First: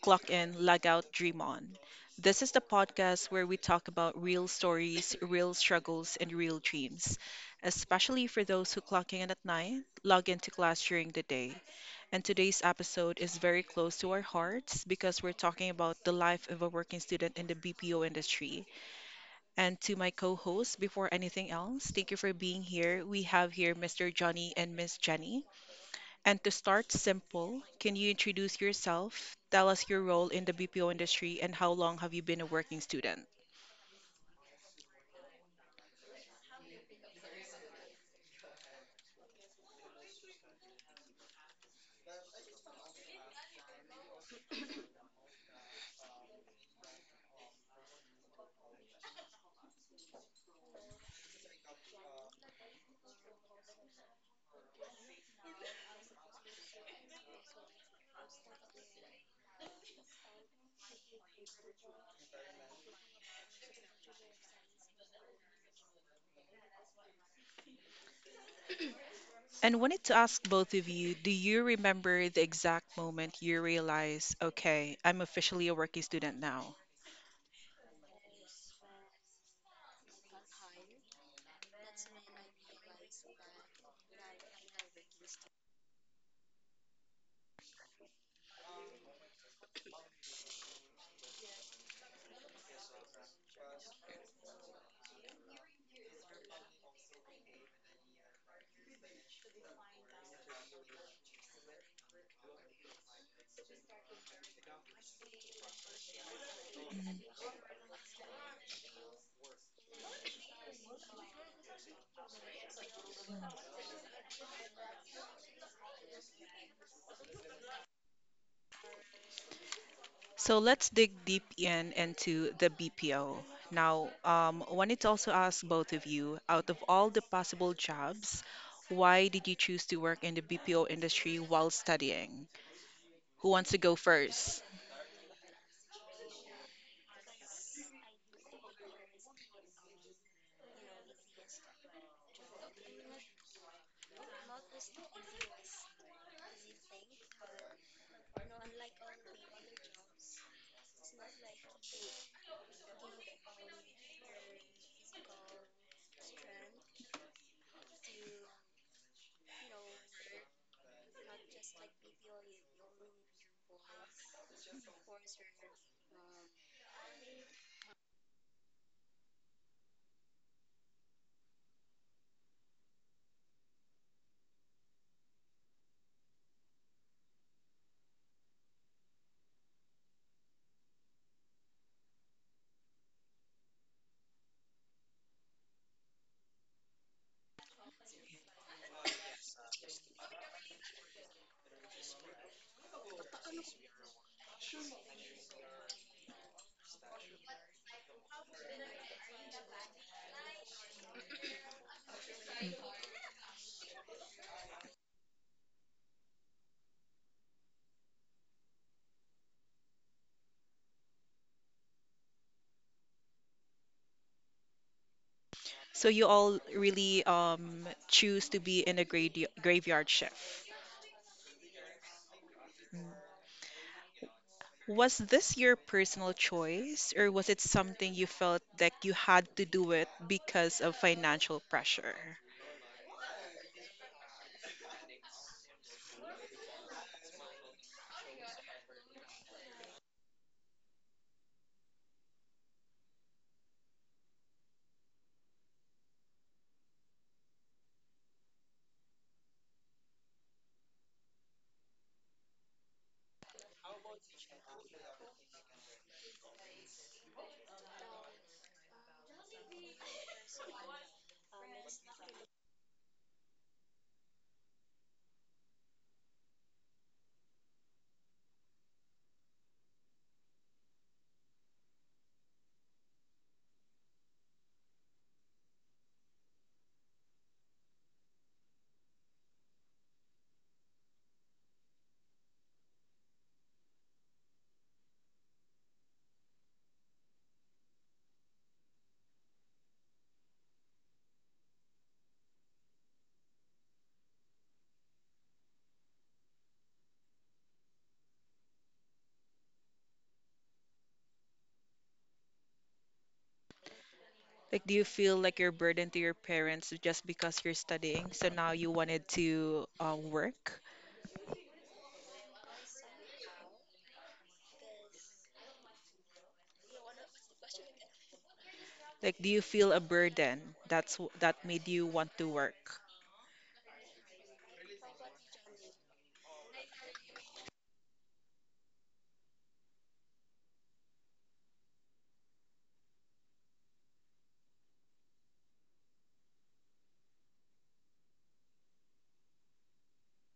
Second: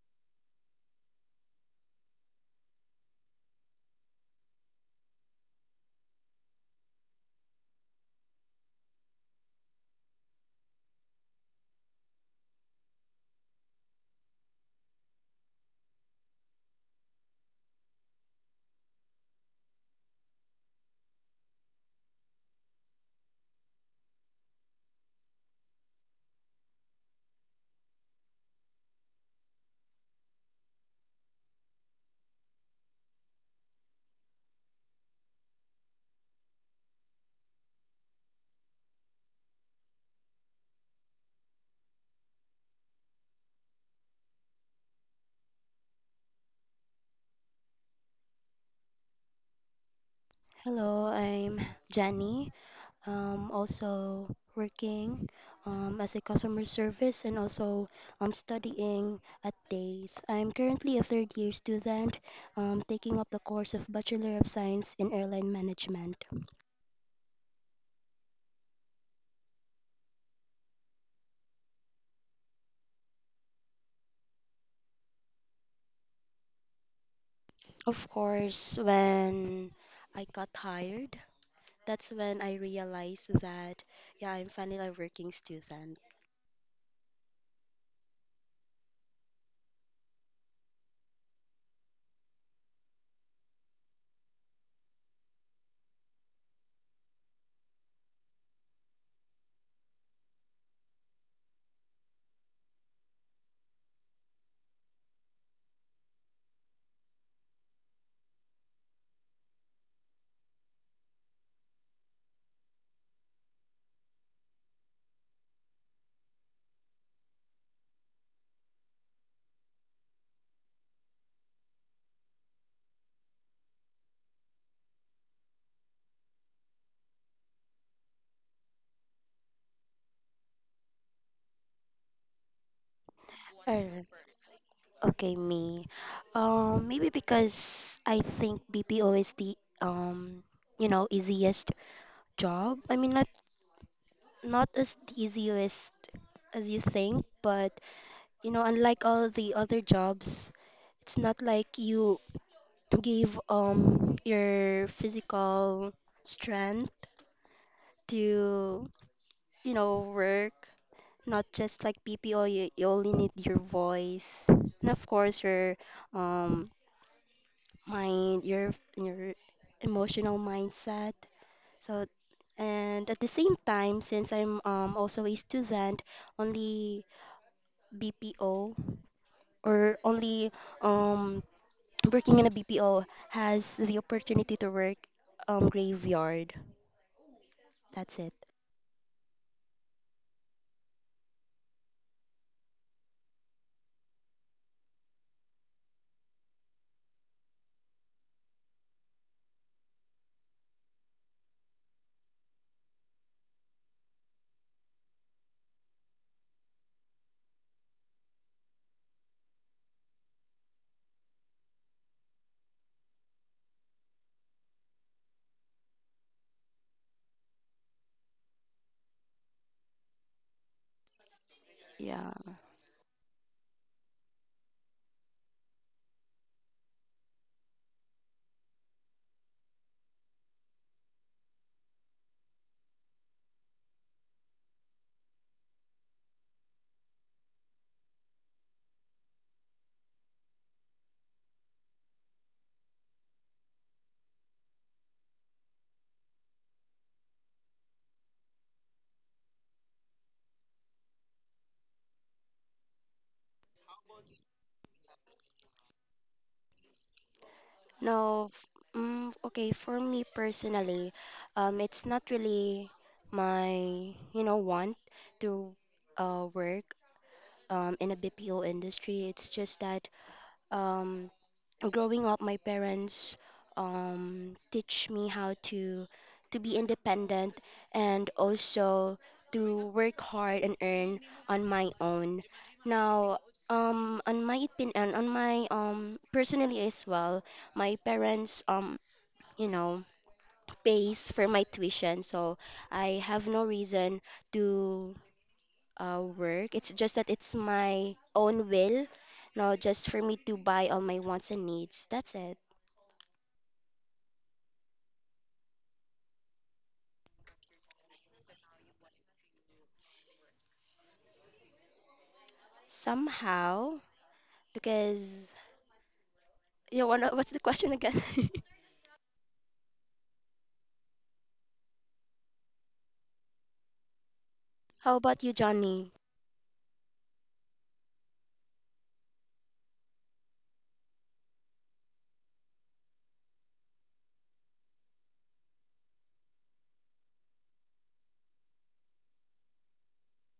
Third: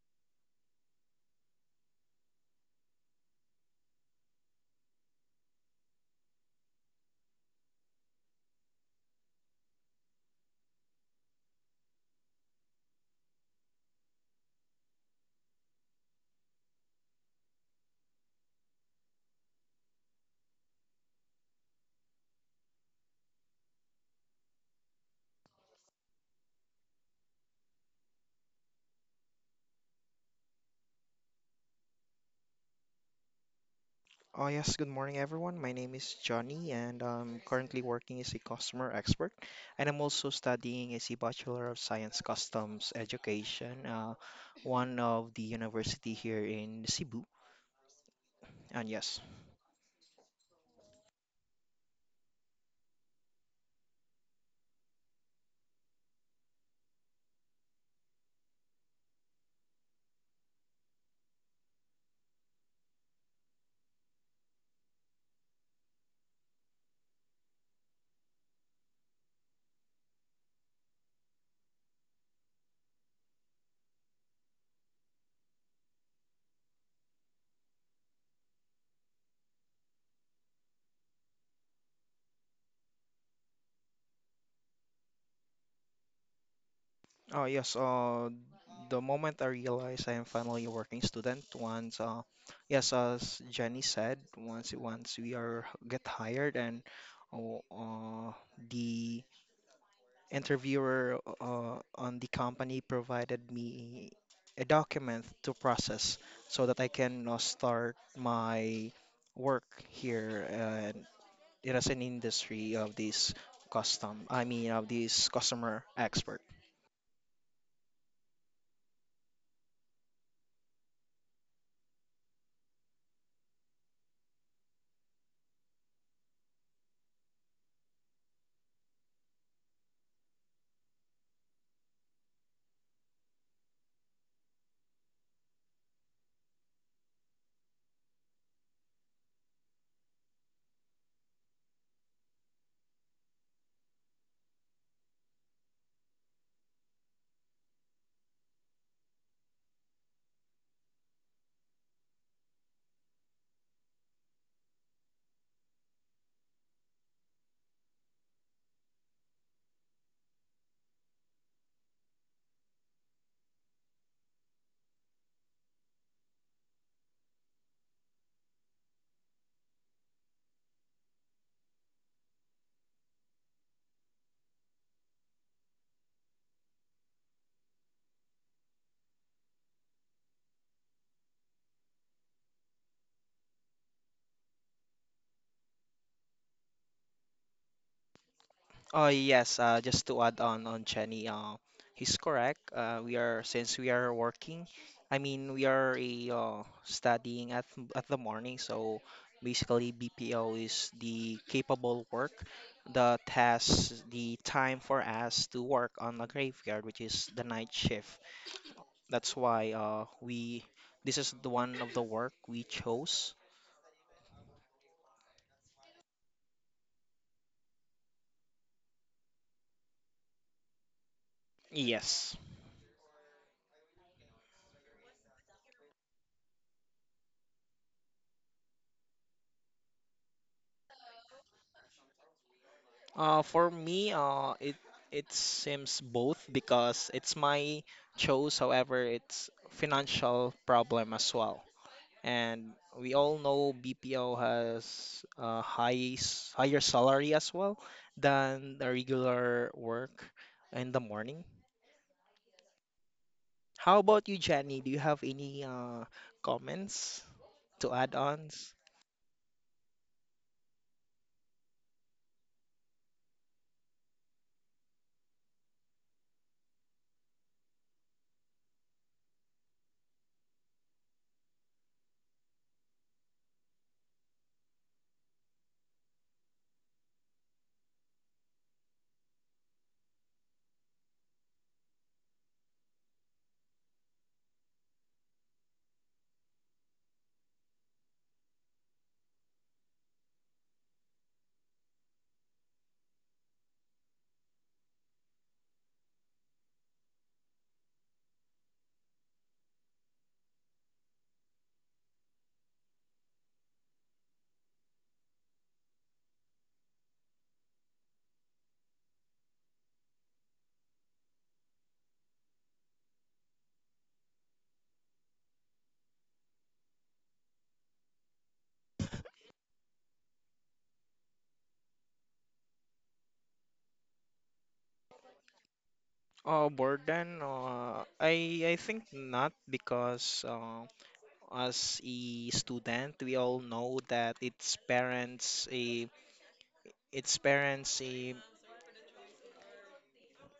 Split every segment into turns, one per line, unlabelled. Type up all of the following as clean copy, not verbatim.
Clock In, Lag Out, Dream On. This is the podcast where we talk about real stories, real struggles, and real dreams, especially for those who clock in at night, log into class during the day. And today's episode is very close to our hearts because we're talking about the life of a working student in the BPO industry. And to my co host, before anything else, thank you for being here. We have here Mr. Johnny and Miss Jenny. And to start simple, can you introduce yourself, tell us your role in the BPO industry, and how long have you been a working student?
Oh yes, good morning everyone. My name is Johnny and I'm currently working as a customer expert and I'm also studying as a Bachelor of Science Customs Education, one of the university here in Cebu. And yes,
Hello, I'm Jenny. Also working as a customer service, and also studying at Days. I'm currently a third year student, taking up the course of Bachelor of Science in Airline Management.
And wanted to ask both of you, do you remember the exact moment you realized, okay, I'm officially a working student now?
Of course, when I got hired, that's when I realized that, yeah, I'm finally a working student.
oh yes, the moment I realized I am finally a working student, once yes, as Jenny said, once we are get hired and oh, the interviewer on the company provided me a document to process so that I can start my work here and it is an industry of this custom I mean of this customer expert.
So let's dig deep in into the BPO. Now, wanted to also ask both of you, out of all the possible jobs, why did you choose to work in the BPO industry while studying? Who wants to go
Alright.
first?
Okay, me. Maybe because I think BPO is the um, you know, easiest job. I mean, not as the easiest as you think, but you know, unlike all the other jobs, it's not like you give your physical strength to, you know, work. Not just like BPO, you only need your voice, and of course your um mind, your emotional mindset. So and at the same time, since I'm also a student, only BPO, or only um working in a BPO, has the opportunity to work graveyard. That's it.
Oh yes, just to add on Chenny, he's correct. We are since we are working, I mean we are a studying at at the morning. So basically, BPO is the capable work, the task, the time for us to work on the graveyard, which is the night shift. That's why we this is the one of the work we chose.
So you all really choose to be in a grade graveyard shift.
Yeah.
Yes.
Mm. Was this your personal choice, or was it something you felt like you had to do it because of financial pressure?
For me, it seems both because it's my choice. However, it's financial problem as well. And we all know BPO has a high higher salary as well than the regular work in the morning. How about you, Jenny? Do you have any comments to add
No, f-
ons?
mm, okay, for me personally, it's not really my, you know, want to work in a BPO industry. It's just that um, growing up, my parents teach me how to be independent, and also to work hard and earn on my own. Now, on my opinion, and on my personally as well, my parents you know, pays for my tuition, so I have no reason to work. It's just that it's my own will, no, just for me to buy all my wants and needs. That's it.
Like, do you feel like you're burdened to your parents just because you're studying, so now you wanted to work?
Somehow, because you know, what- what's the question again?
Like, do you feel a burden that made you want to work?
How about you, Johnny?
Burden? I think not because. As a student, we all know that its parents a its parents a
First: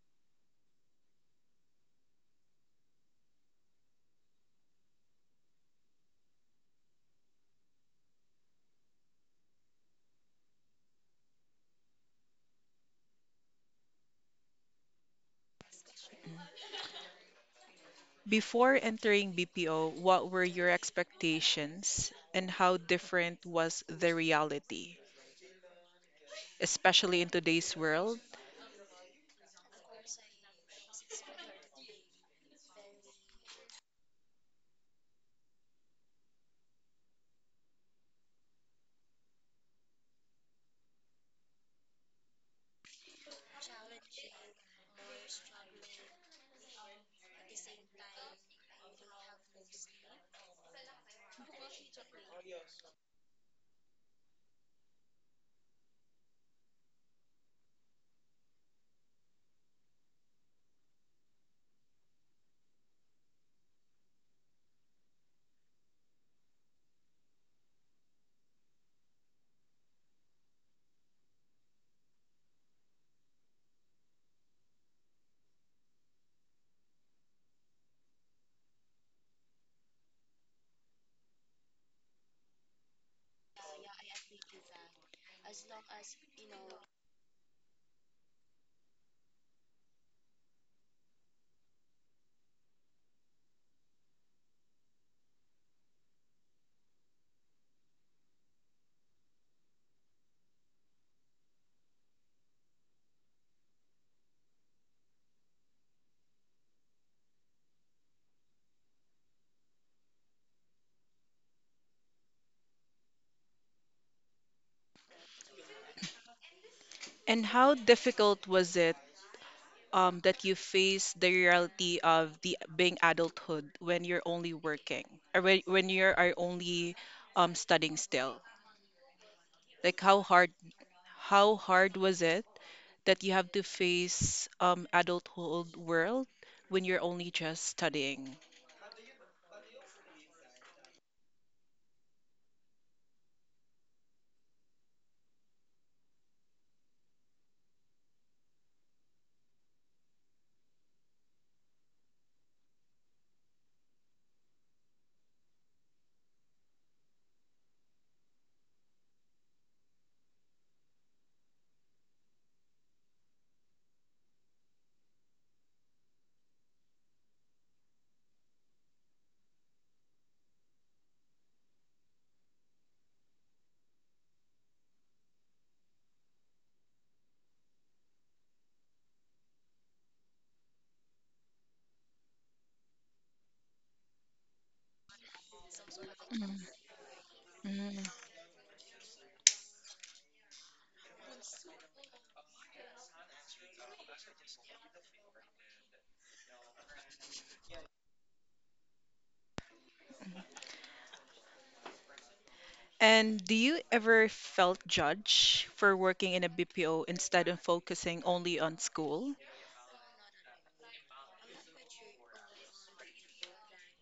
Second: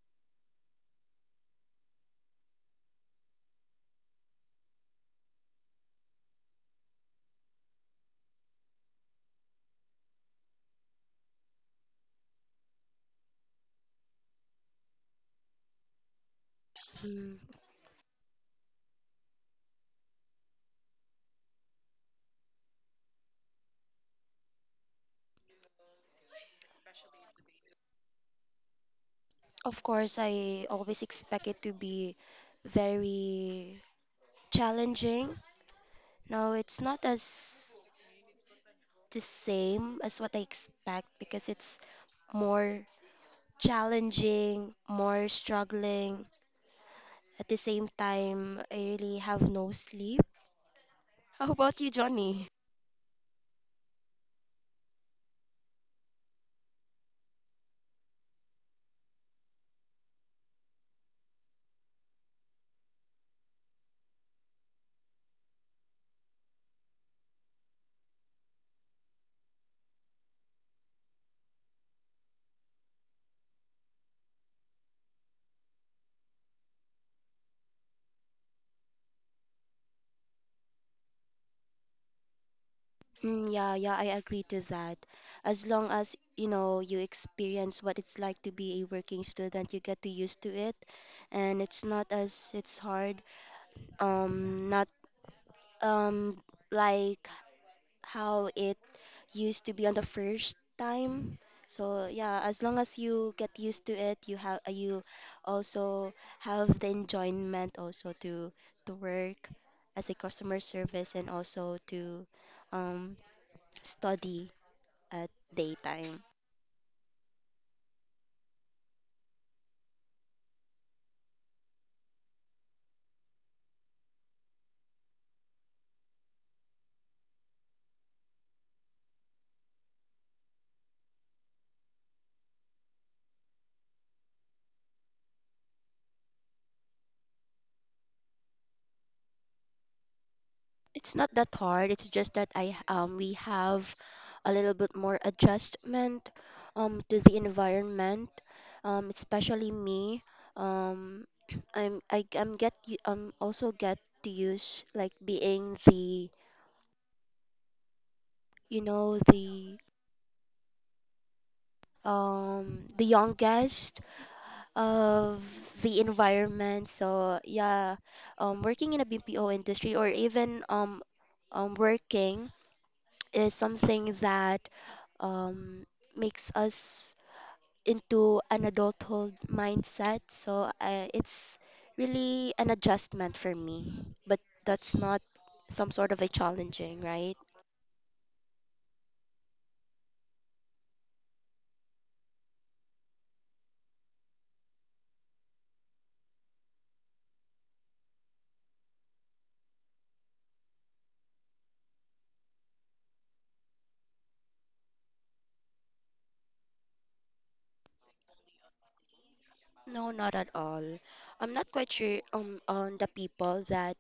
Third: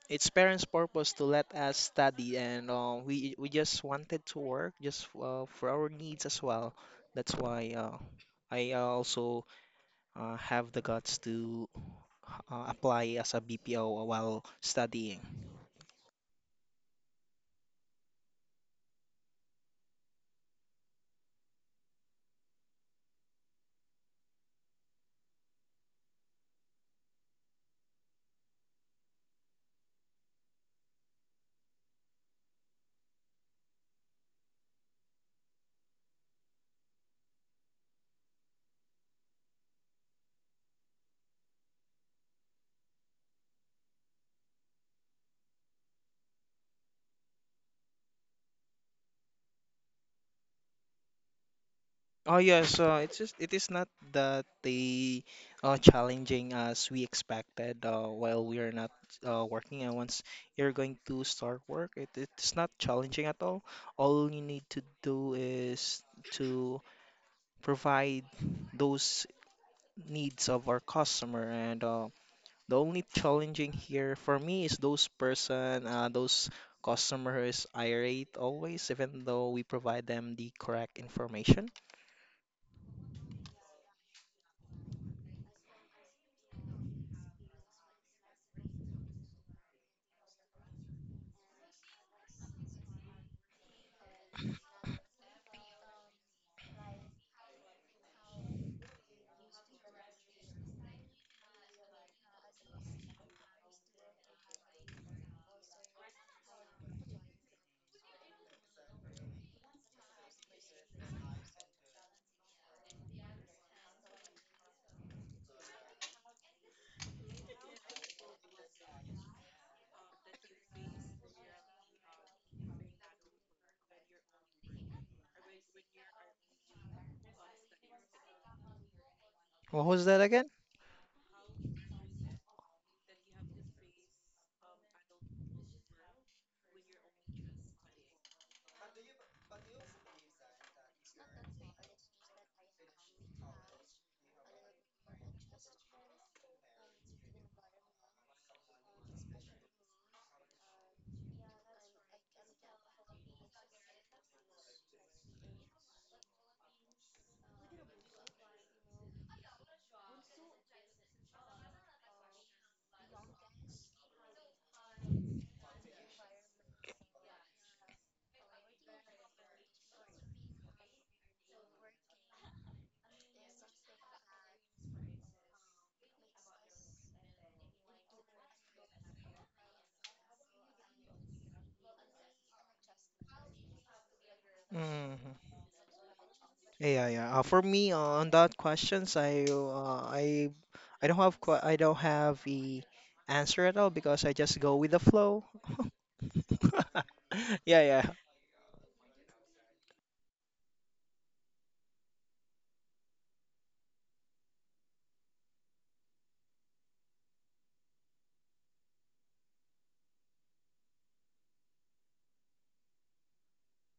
its parents' purpose to let us study, and we just wanted to work just for our needs as well. That's why I also have the guts to apply as a BPO while studying.
Hmm.
Before entering BPO, what were your expectations and how different was the reality, especially in today's world?
Of course, I always expect it to be very challenging. No, it's not as the same as what I expect, because it's more challenging, more struggling. At the same time, I really have no sleep. How about you,
Oh
Johnny?
yeah, so it's just it is not that they challenging as we expected while we are not working and once you're going to start work it's not challenging at all. All you need to do is to provide those needs of our customer and the only challenging here for me is those person those customer who is irate always even though we provide them the correct information.
Mm, yeah, yeah, I agree to that. As long as, you know, you experience what it's like to be a working student, you get to used to it, and it's not as it's hard. Not um like how it used to be on the first time. So yeah, as long as you get used to it, you have you also have the enjoyment also to work as a customer service, and also to um, study at daytime.
And how difficult was it that you faced the reality of the being adulthood when you're only working or when you are only studying still?
What
Like
was that
how
again?
hard how hard was it that you have to face adulthood world when you're only just studying?
It's not that hard. It's just that I we have a little bit more adjustment to the environment. Especially me. Um, I'm get also get to use like being the you know the youngest of the environment. So yeah, working in a BPO industry, or even working, is something that um, makes us into an adulthood mindset. So it's really an adjustment for me, but that's
Mm,
not some sort of a
Mm,
challenging,
yeah,
right?
yeah. For me,
mm.
on that questions, I don't have, I don't have a answer at all because I just go with the flow. Yeah, yeah,
And do you ever felt judged for working in a BPO instead of focusing only on school?
No, not at all. I'm not quite sure on the people that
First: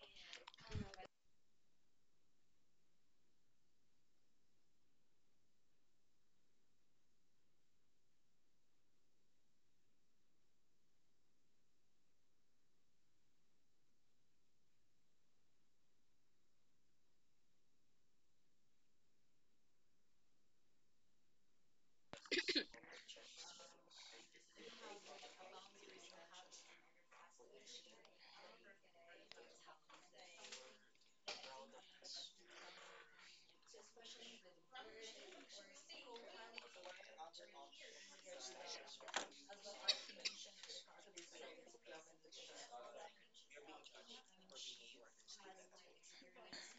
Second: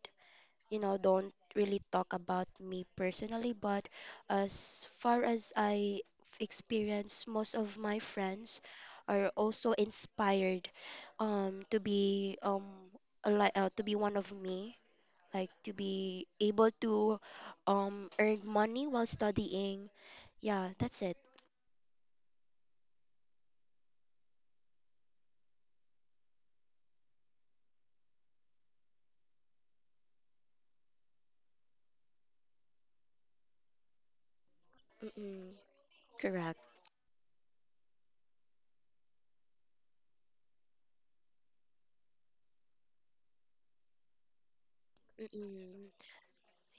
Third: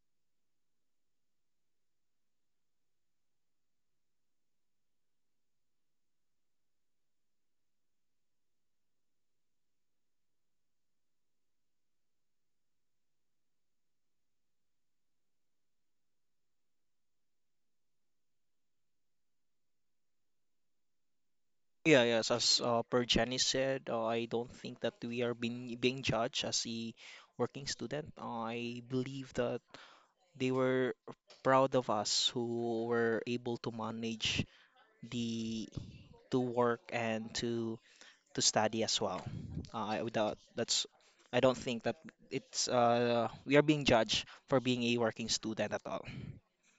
you know, don't really talk about me personally, but as far as I experience, most of my friends are also inspired to be like to be one of me, like to be able to earn money while studying. Yeah, that's it.
yeah, yes. As per Jenny said, I don't think that we are being judged as a working student. I believe that they were proud of us who were able to manage
Mm-mm,
the to
correct.
work and to study as well. Without that's I don't think that it's we are being judged for being a working student at
Mm-mm.
all.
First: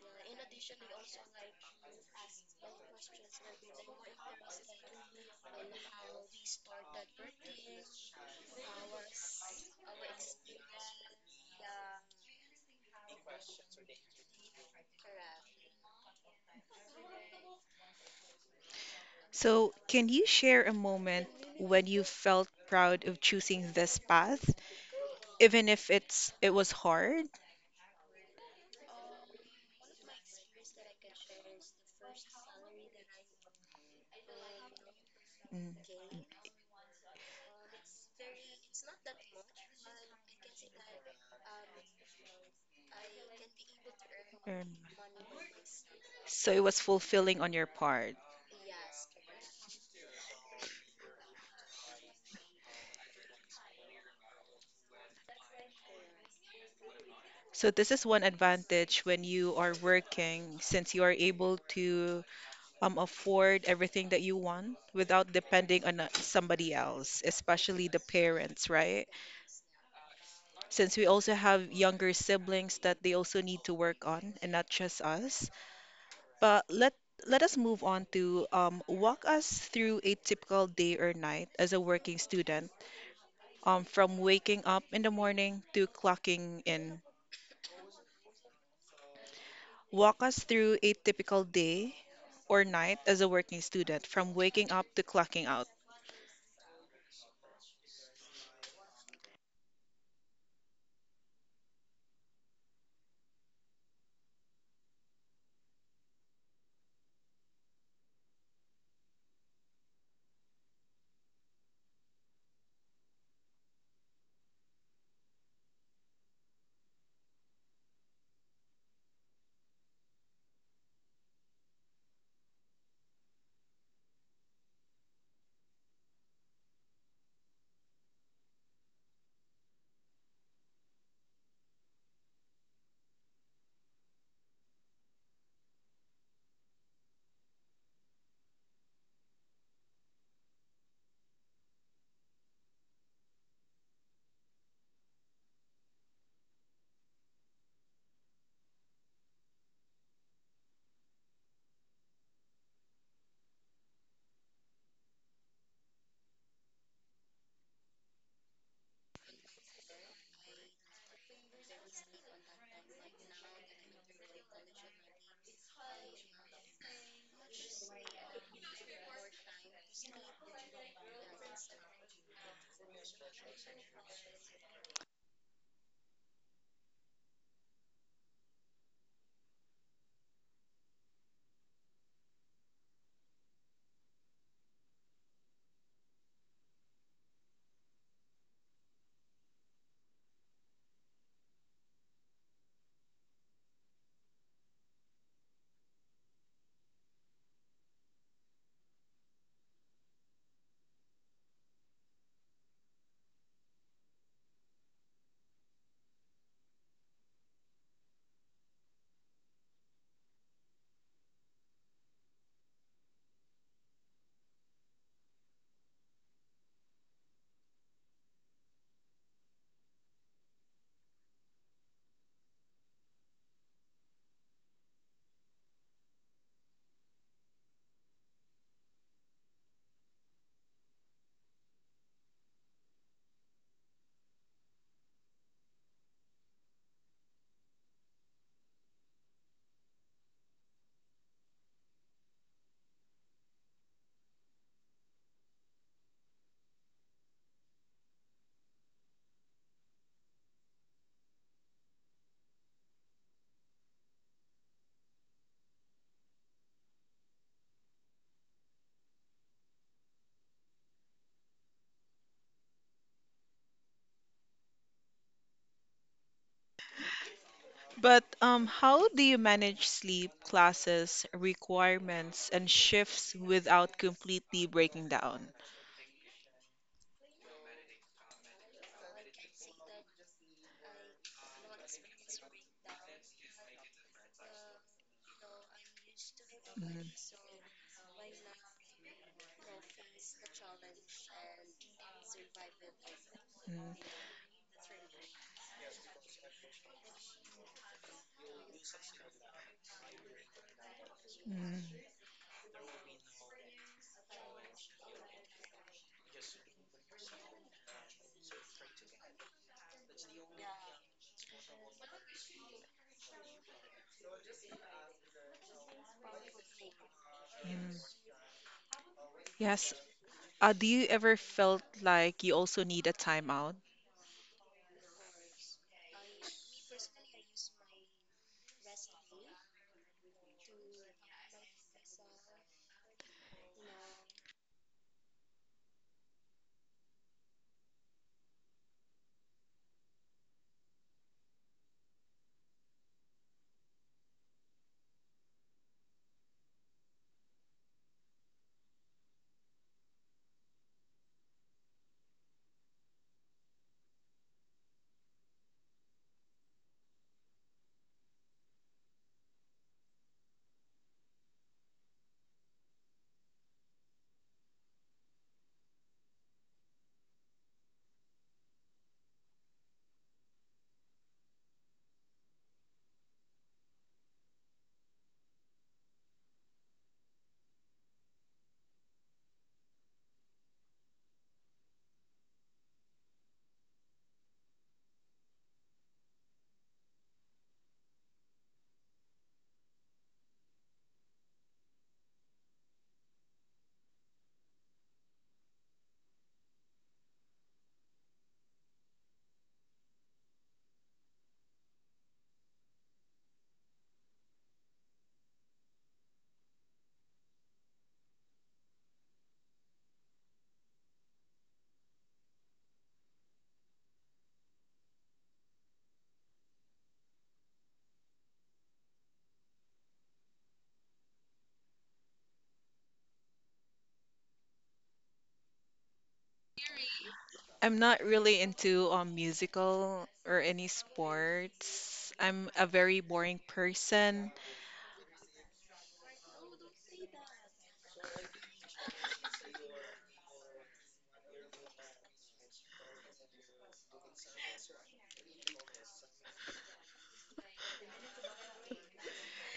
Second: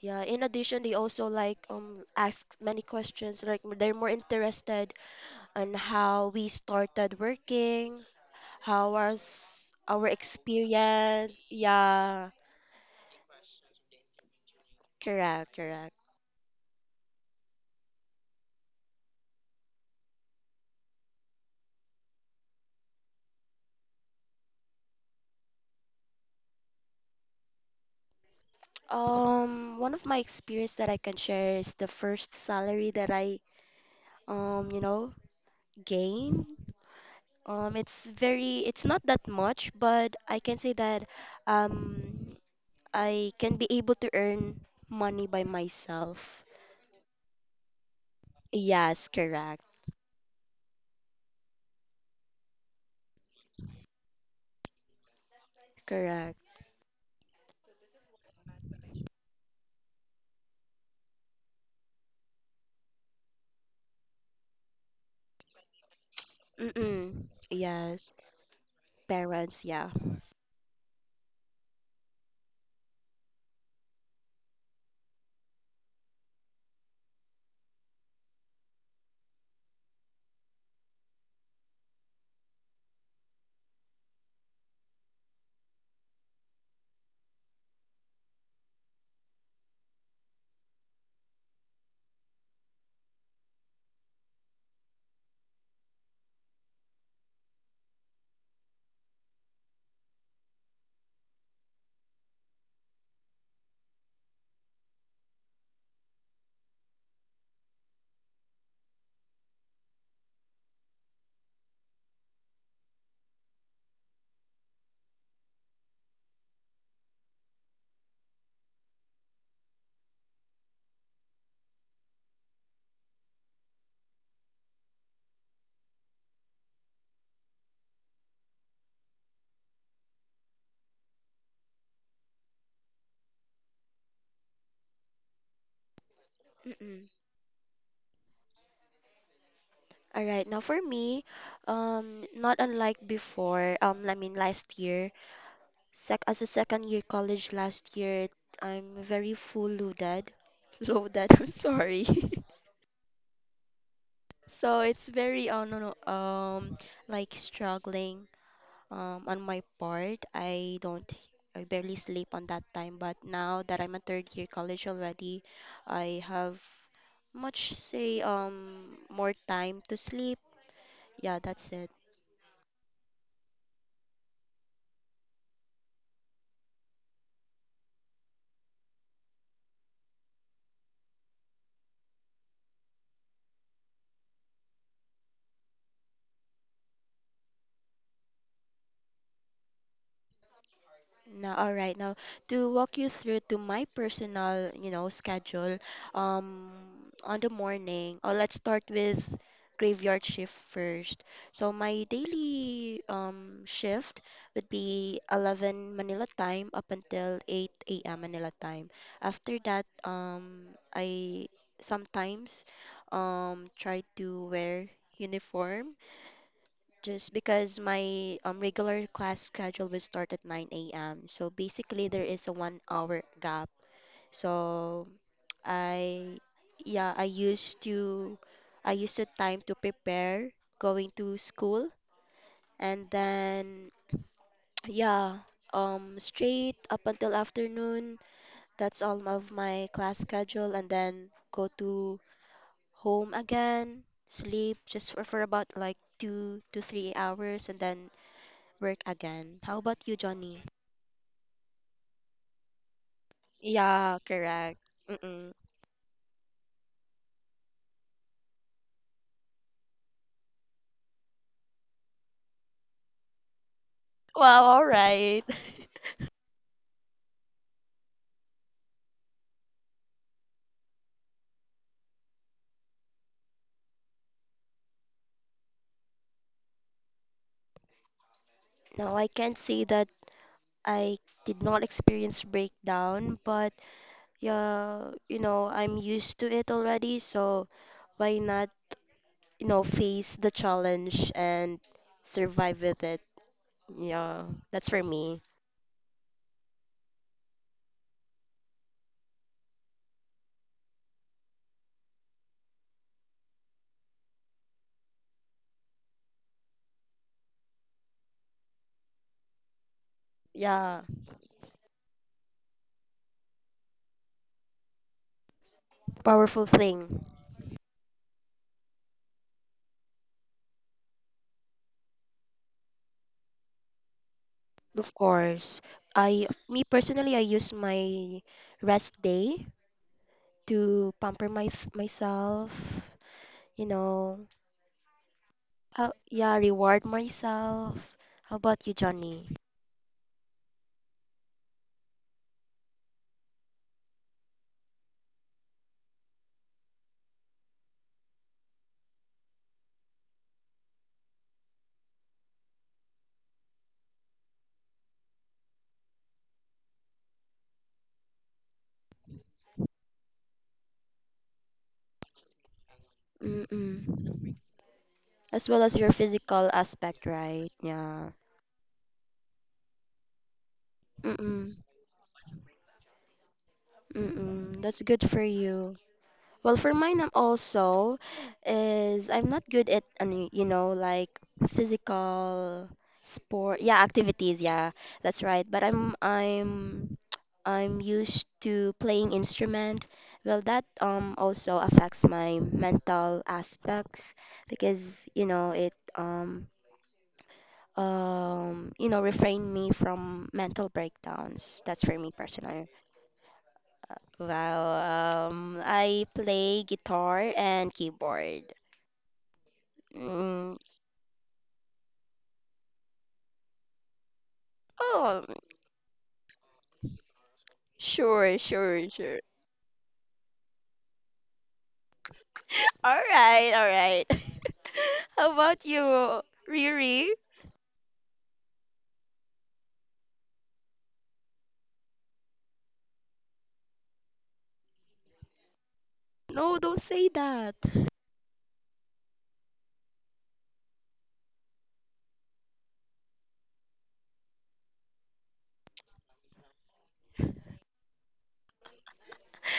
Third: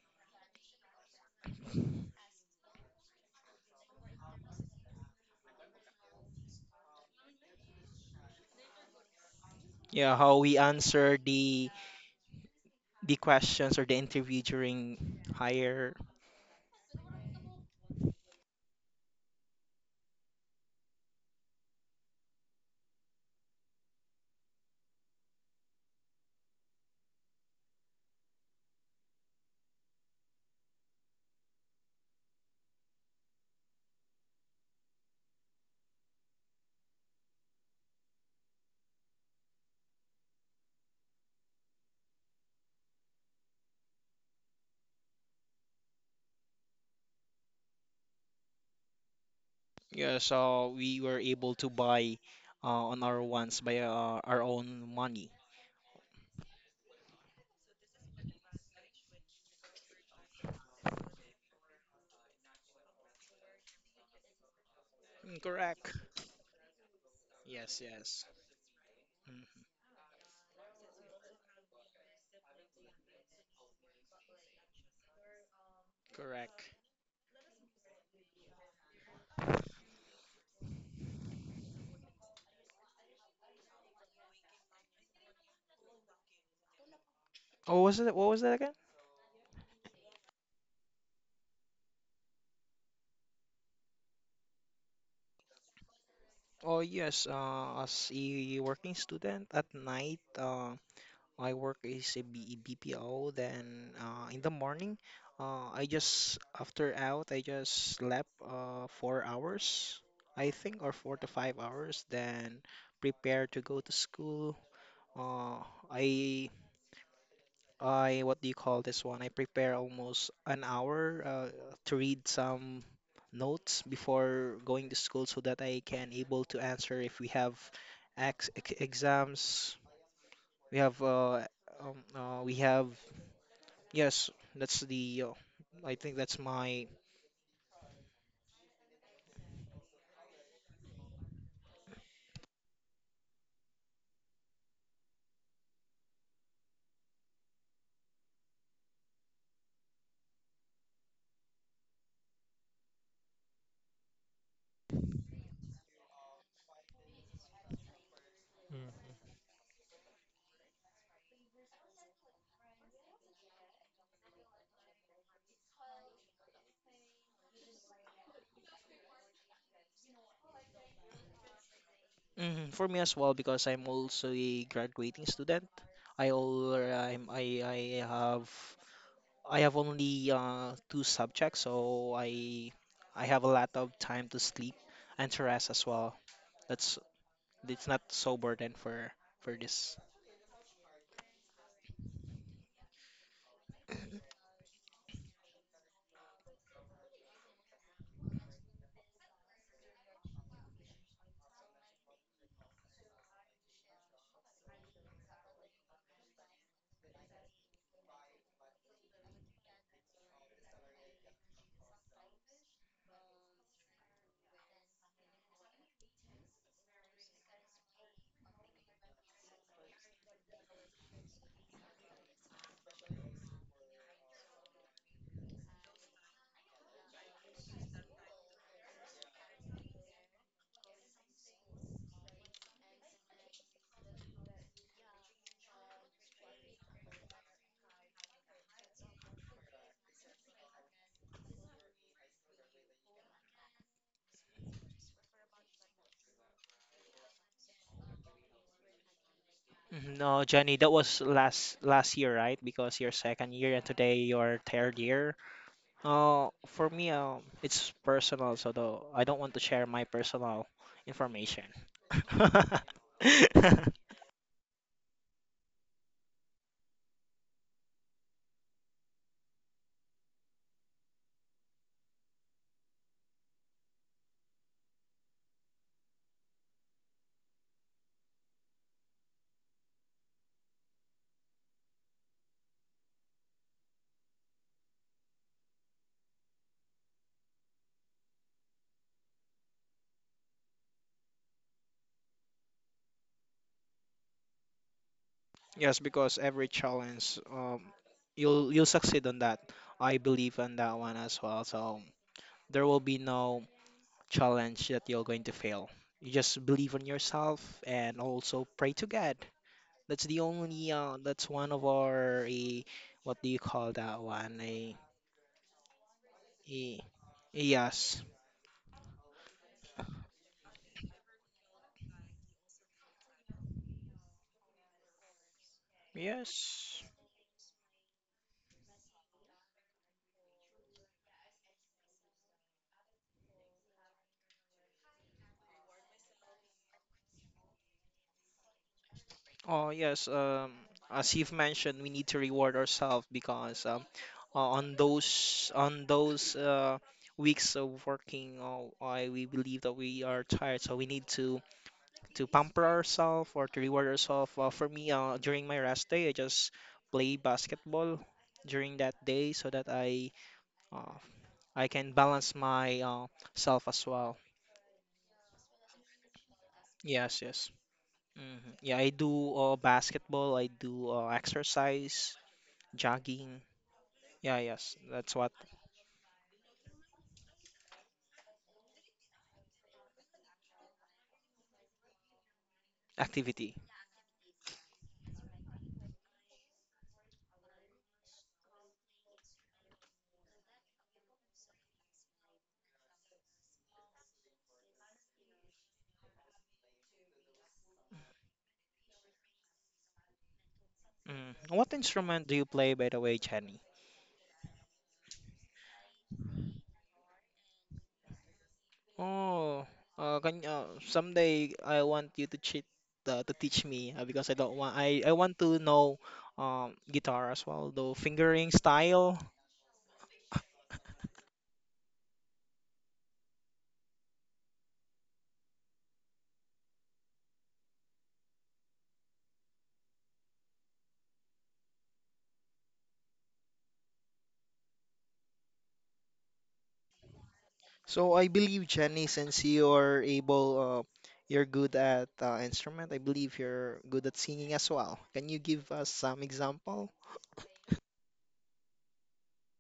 Yeah, in addition, they also like ask many questions. Like they're more interested on how we started working, how was our
Yeah, how we answer
experience. Yeah,
the questions or the interview during
correct, correct.
higher.
So, can you share a moment when you felt proud of choosing this path, even if it was hard?
One of my experience that I can share is the first salary that I you know,
Mm,
gained. It's very, it's not that much, but I can say that um, I can be able to earn
um,
money by myself.
So it was fulfilling on your part.
Yes, correct,
Yeah, so we were able to buy on our ones by our own money.
correct.
So this is one advantage when you are working, since you are able to afford everything that you want without
Mm,
depending
correct.
on somebody else,
Mm-mm.
Yes,
especially the
Yes,
yes.
parents, right?
parents,
Mm,
yeah.
Since we also have younger siblings that they also need to work on and not just us.
correct.
But let us move on to walk us through a typical day or night as a working student, from waking up in the morning to clocking in.
Oh, was it? What was that again?
Walk us through a typical day or night as a working student, from waking up to clocking out.
Oh yes, as a working student at night, my work is a BPO. Then in the morning, I just after out, I just slept 4 hours, I think, or 4 to 5 hours. Then prepare to go to school. Uh, I I what do you call this one? I prepare almost an hour to read some notes before going to school so that I can able to answer if we have exams. We have uh, we have yes, that's the I think that's my.
Mm-mm. All right, now for me, not unlike before, I mean last year, sec as a second year college last year, I'm very full loaded, loaded. I'm sorry. So it's very, no, no, like struggling, on my part. I don't, I barely sleep on that time. But now that I'm a third year college already, I have more time to sleep. Yeah, that's it.
Mhm, for me as well because I'm also a graduating student. I have I have only two subjects, so I have a lot of time to sleep and to rest as well. That's it's not so burden for this.
Now, all right. Now, to walk you through to my personal, you know, schedule, um, on the morning, oh, let's start with graveyard shift first. So my daily shift would be 11 Manila time up until 8 a.m. Manila time. After that, I sometimes try to wear uniform, just because my regular class schedule will start at 9 a.m. So basically, there is a 1 hour gap. So I, yeah, I used to, I used to time to prepare going to school, and then yeah, straight up until afternoon. That's all of my class schedule, and then go to home again, sleep just for about like 2 to 3 hours, and then work again. How about you,
Mhm, no,
Johnny?
Jenny, that was last year, right? Because your second year and
Yeah,
today your
correct.
third year.
Mm-mm.
For me, it's personal, so though I don't want to share my personal information.
Wow, all right.
But how do you manage sleep, classes, requirements, and shifts without completely breaking down?
Now, I can't say that I did not experience breakdown, but yeah, you know, I'm used to it already, so why not, you know, face the challenge and survive with it?
Mm,
Yeah, that's for me.
Yes, because every challenge, you'll succeed on that. I believe on that one as well.
mm,
So there will be no challenge that you're going to fail. You just believe on yourself and also pray to God. That's the only
Yeah.
that's one of our eh, what do you call that one?
Powerful
A,
thing,
yes.
mm. Yes. Do you ever felt like you also need a timeout?
of course. I, me
Yes.
personally, I use my rest day to pamper myself, you know. Yeah, reward myself. How about you, Johnny?
Oh yes, as you've mentioned, we need to reward ourselves because on those weeks of working, I we believe that we are tired, so we need to pamper ourselves or to reward ourselves. For me, during my rest day, I just play basketball during that day so that uh, I can balance my self as well.
Mm-mm. As well as your physical aspect,
Yes,
right?
yes.
Yeah.
Hmm. Yeah, I do basketball. I do
Mm-mm.
exercise, jogging. Yeah,
Mm-mm.
yes,
That's good
that's
for
what
you. Well, for mine, I'm also is I'm not good at any, you know, like physical
activity.
sport. Yeah, activities. Yeah, that's right. But I'm used to playing instrument. Well, that also affects my mental aspects, because you know it you know refrain me from mental
Mm.
breakdowns.
What
That's for me
instrument do you
personally.
play, by the way, Jenny?
Wow. I play guitar and keyboard.
Oh, can
Mm,
someday I want you to cheat to teach me because I don't want I
oh,
want to know guitar as well, though
sure,
fingering
sure,
style.
sure. All right, all right. How about you, Riri?
I'm not really into musical or any sports. I'm a very boring person.
No, don't say that.
So I believe Jenny, since you're able, you're good at instrument. I believe you're good at singing as well. Can you give us some example?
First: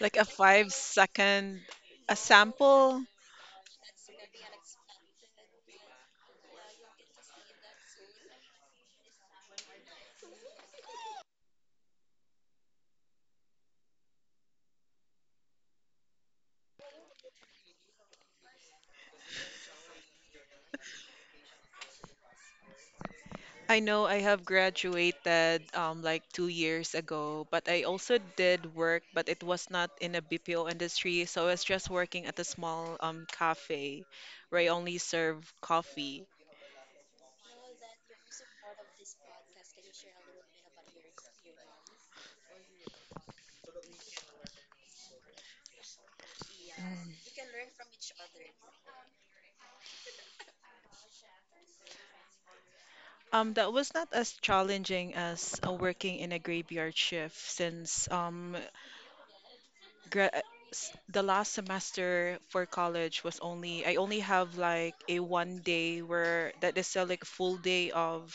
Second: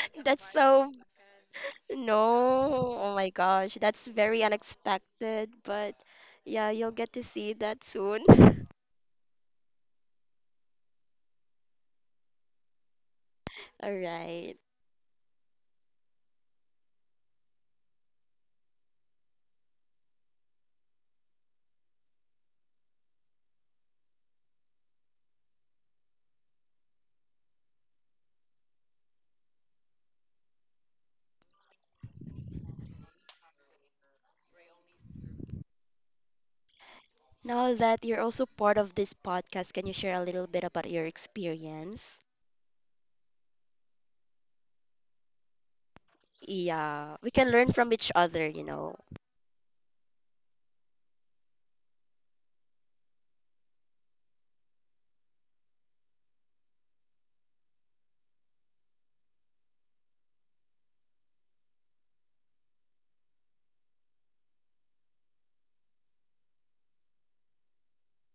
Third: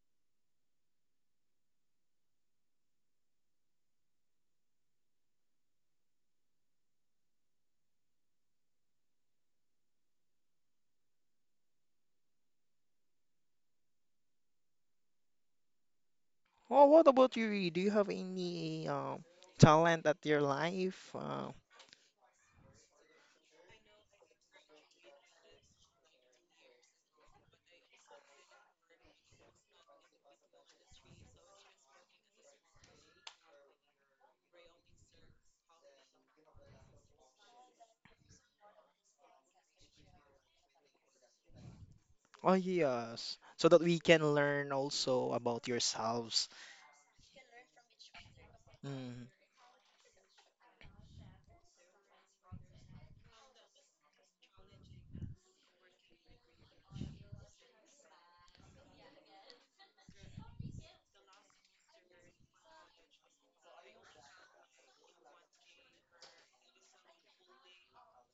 Like a
That's
five
so
second a
no,
sample.
oh my gosh, that's very unexpected, but yeah, you'll get to see that soon. All right.
Oh, what about you? Do you have any talent at your life?
I know I have graduated like 2 years ago, but I also did work, but it was not in a BPO industry. So I was just working at a small cafe where I only serve coffee.
Now that you're also part of this podcast, can you share a little bit about your experience?
Oh, yes. So that we can learn also about yourselves.
Yeah, we can learn from each other, you know.
Mm,
That was not as challenging as working in a graveyard shift since gra- uh, the last semester for college I only have like a one day where that is still like a full day of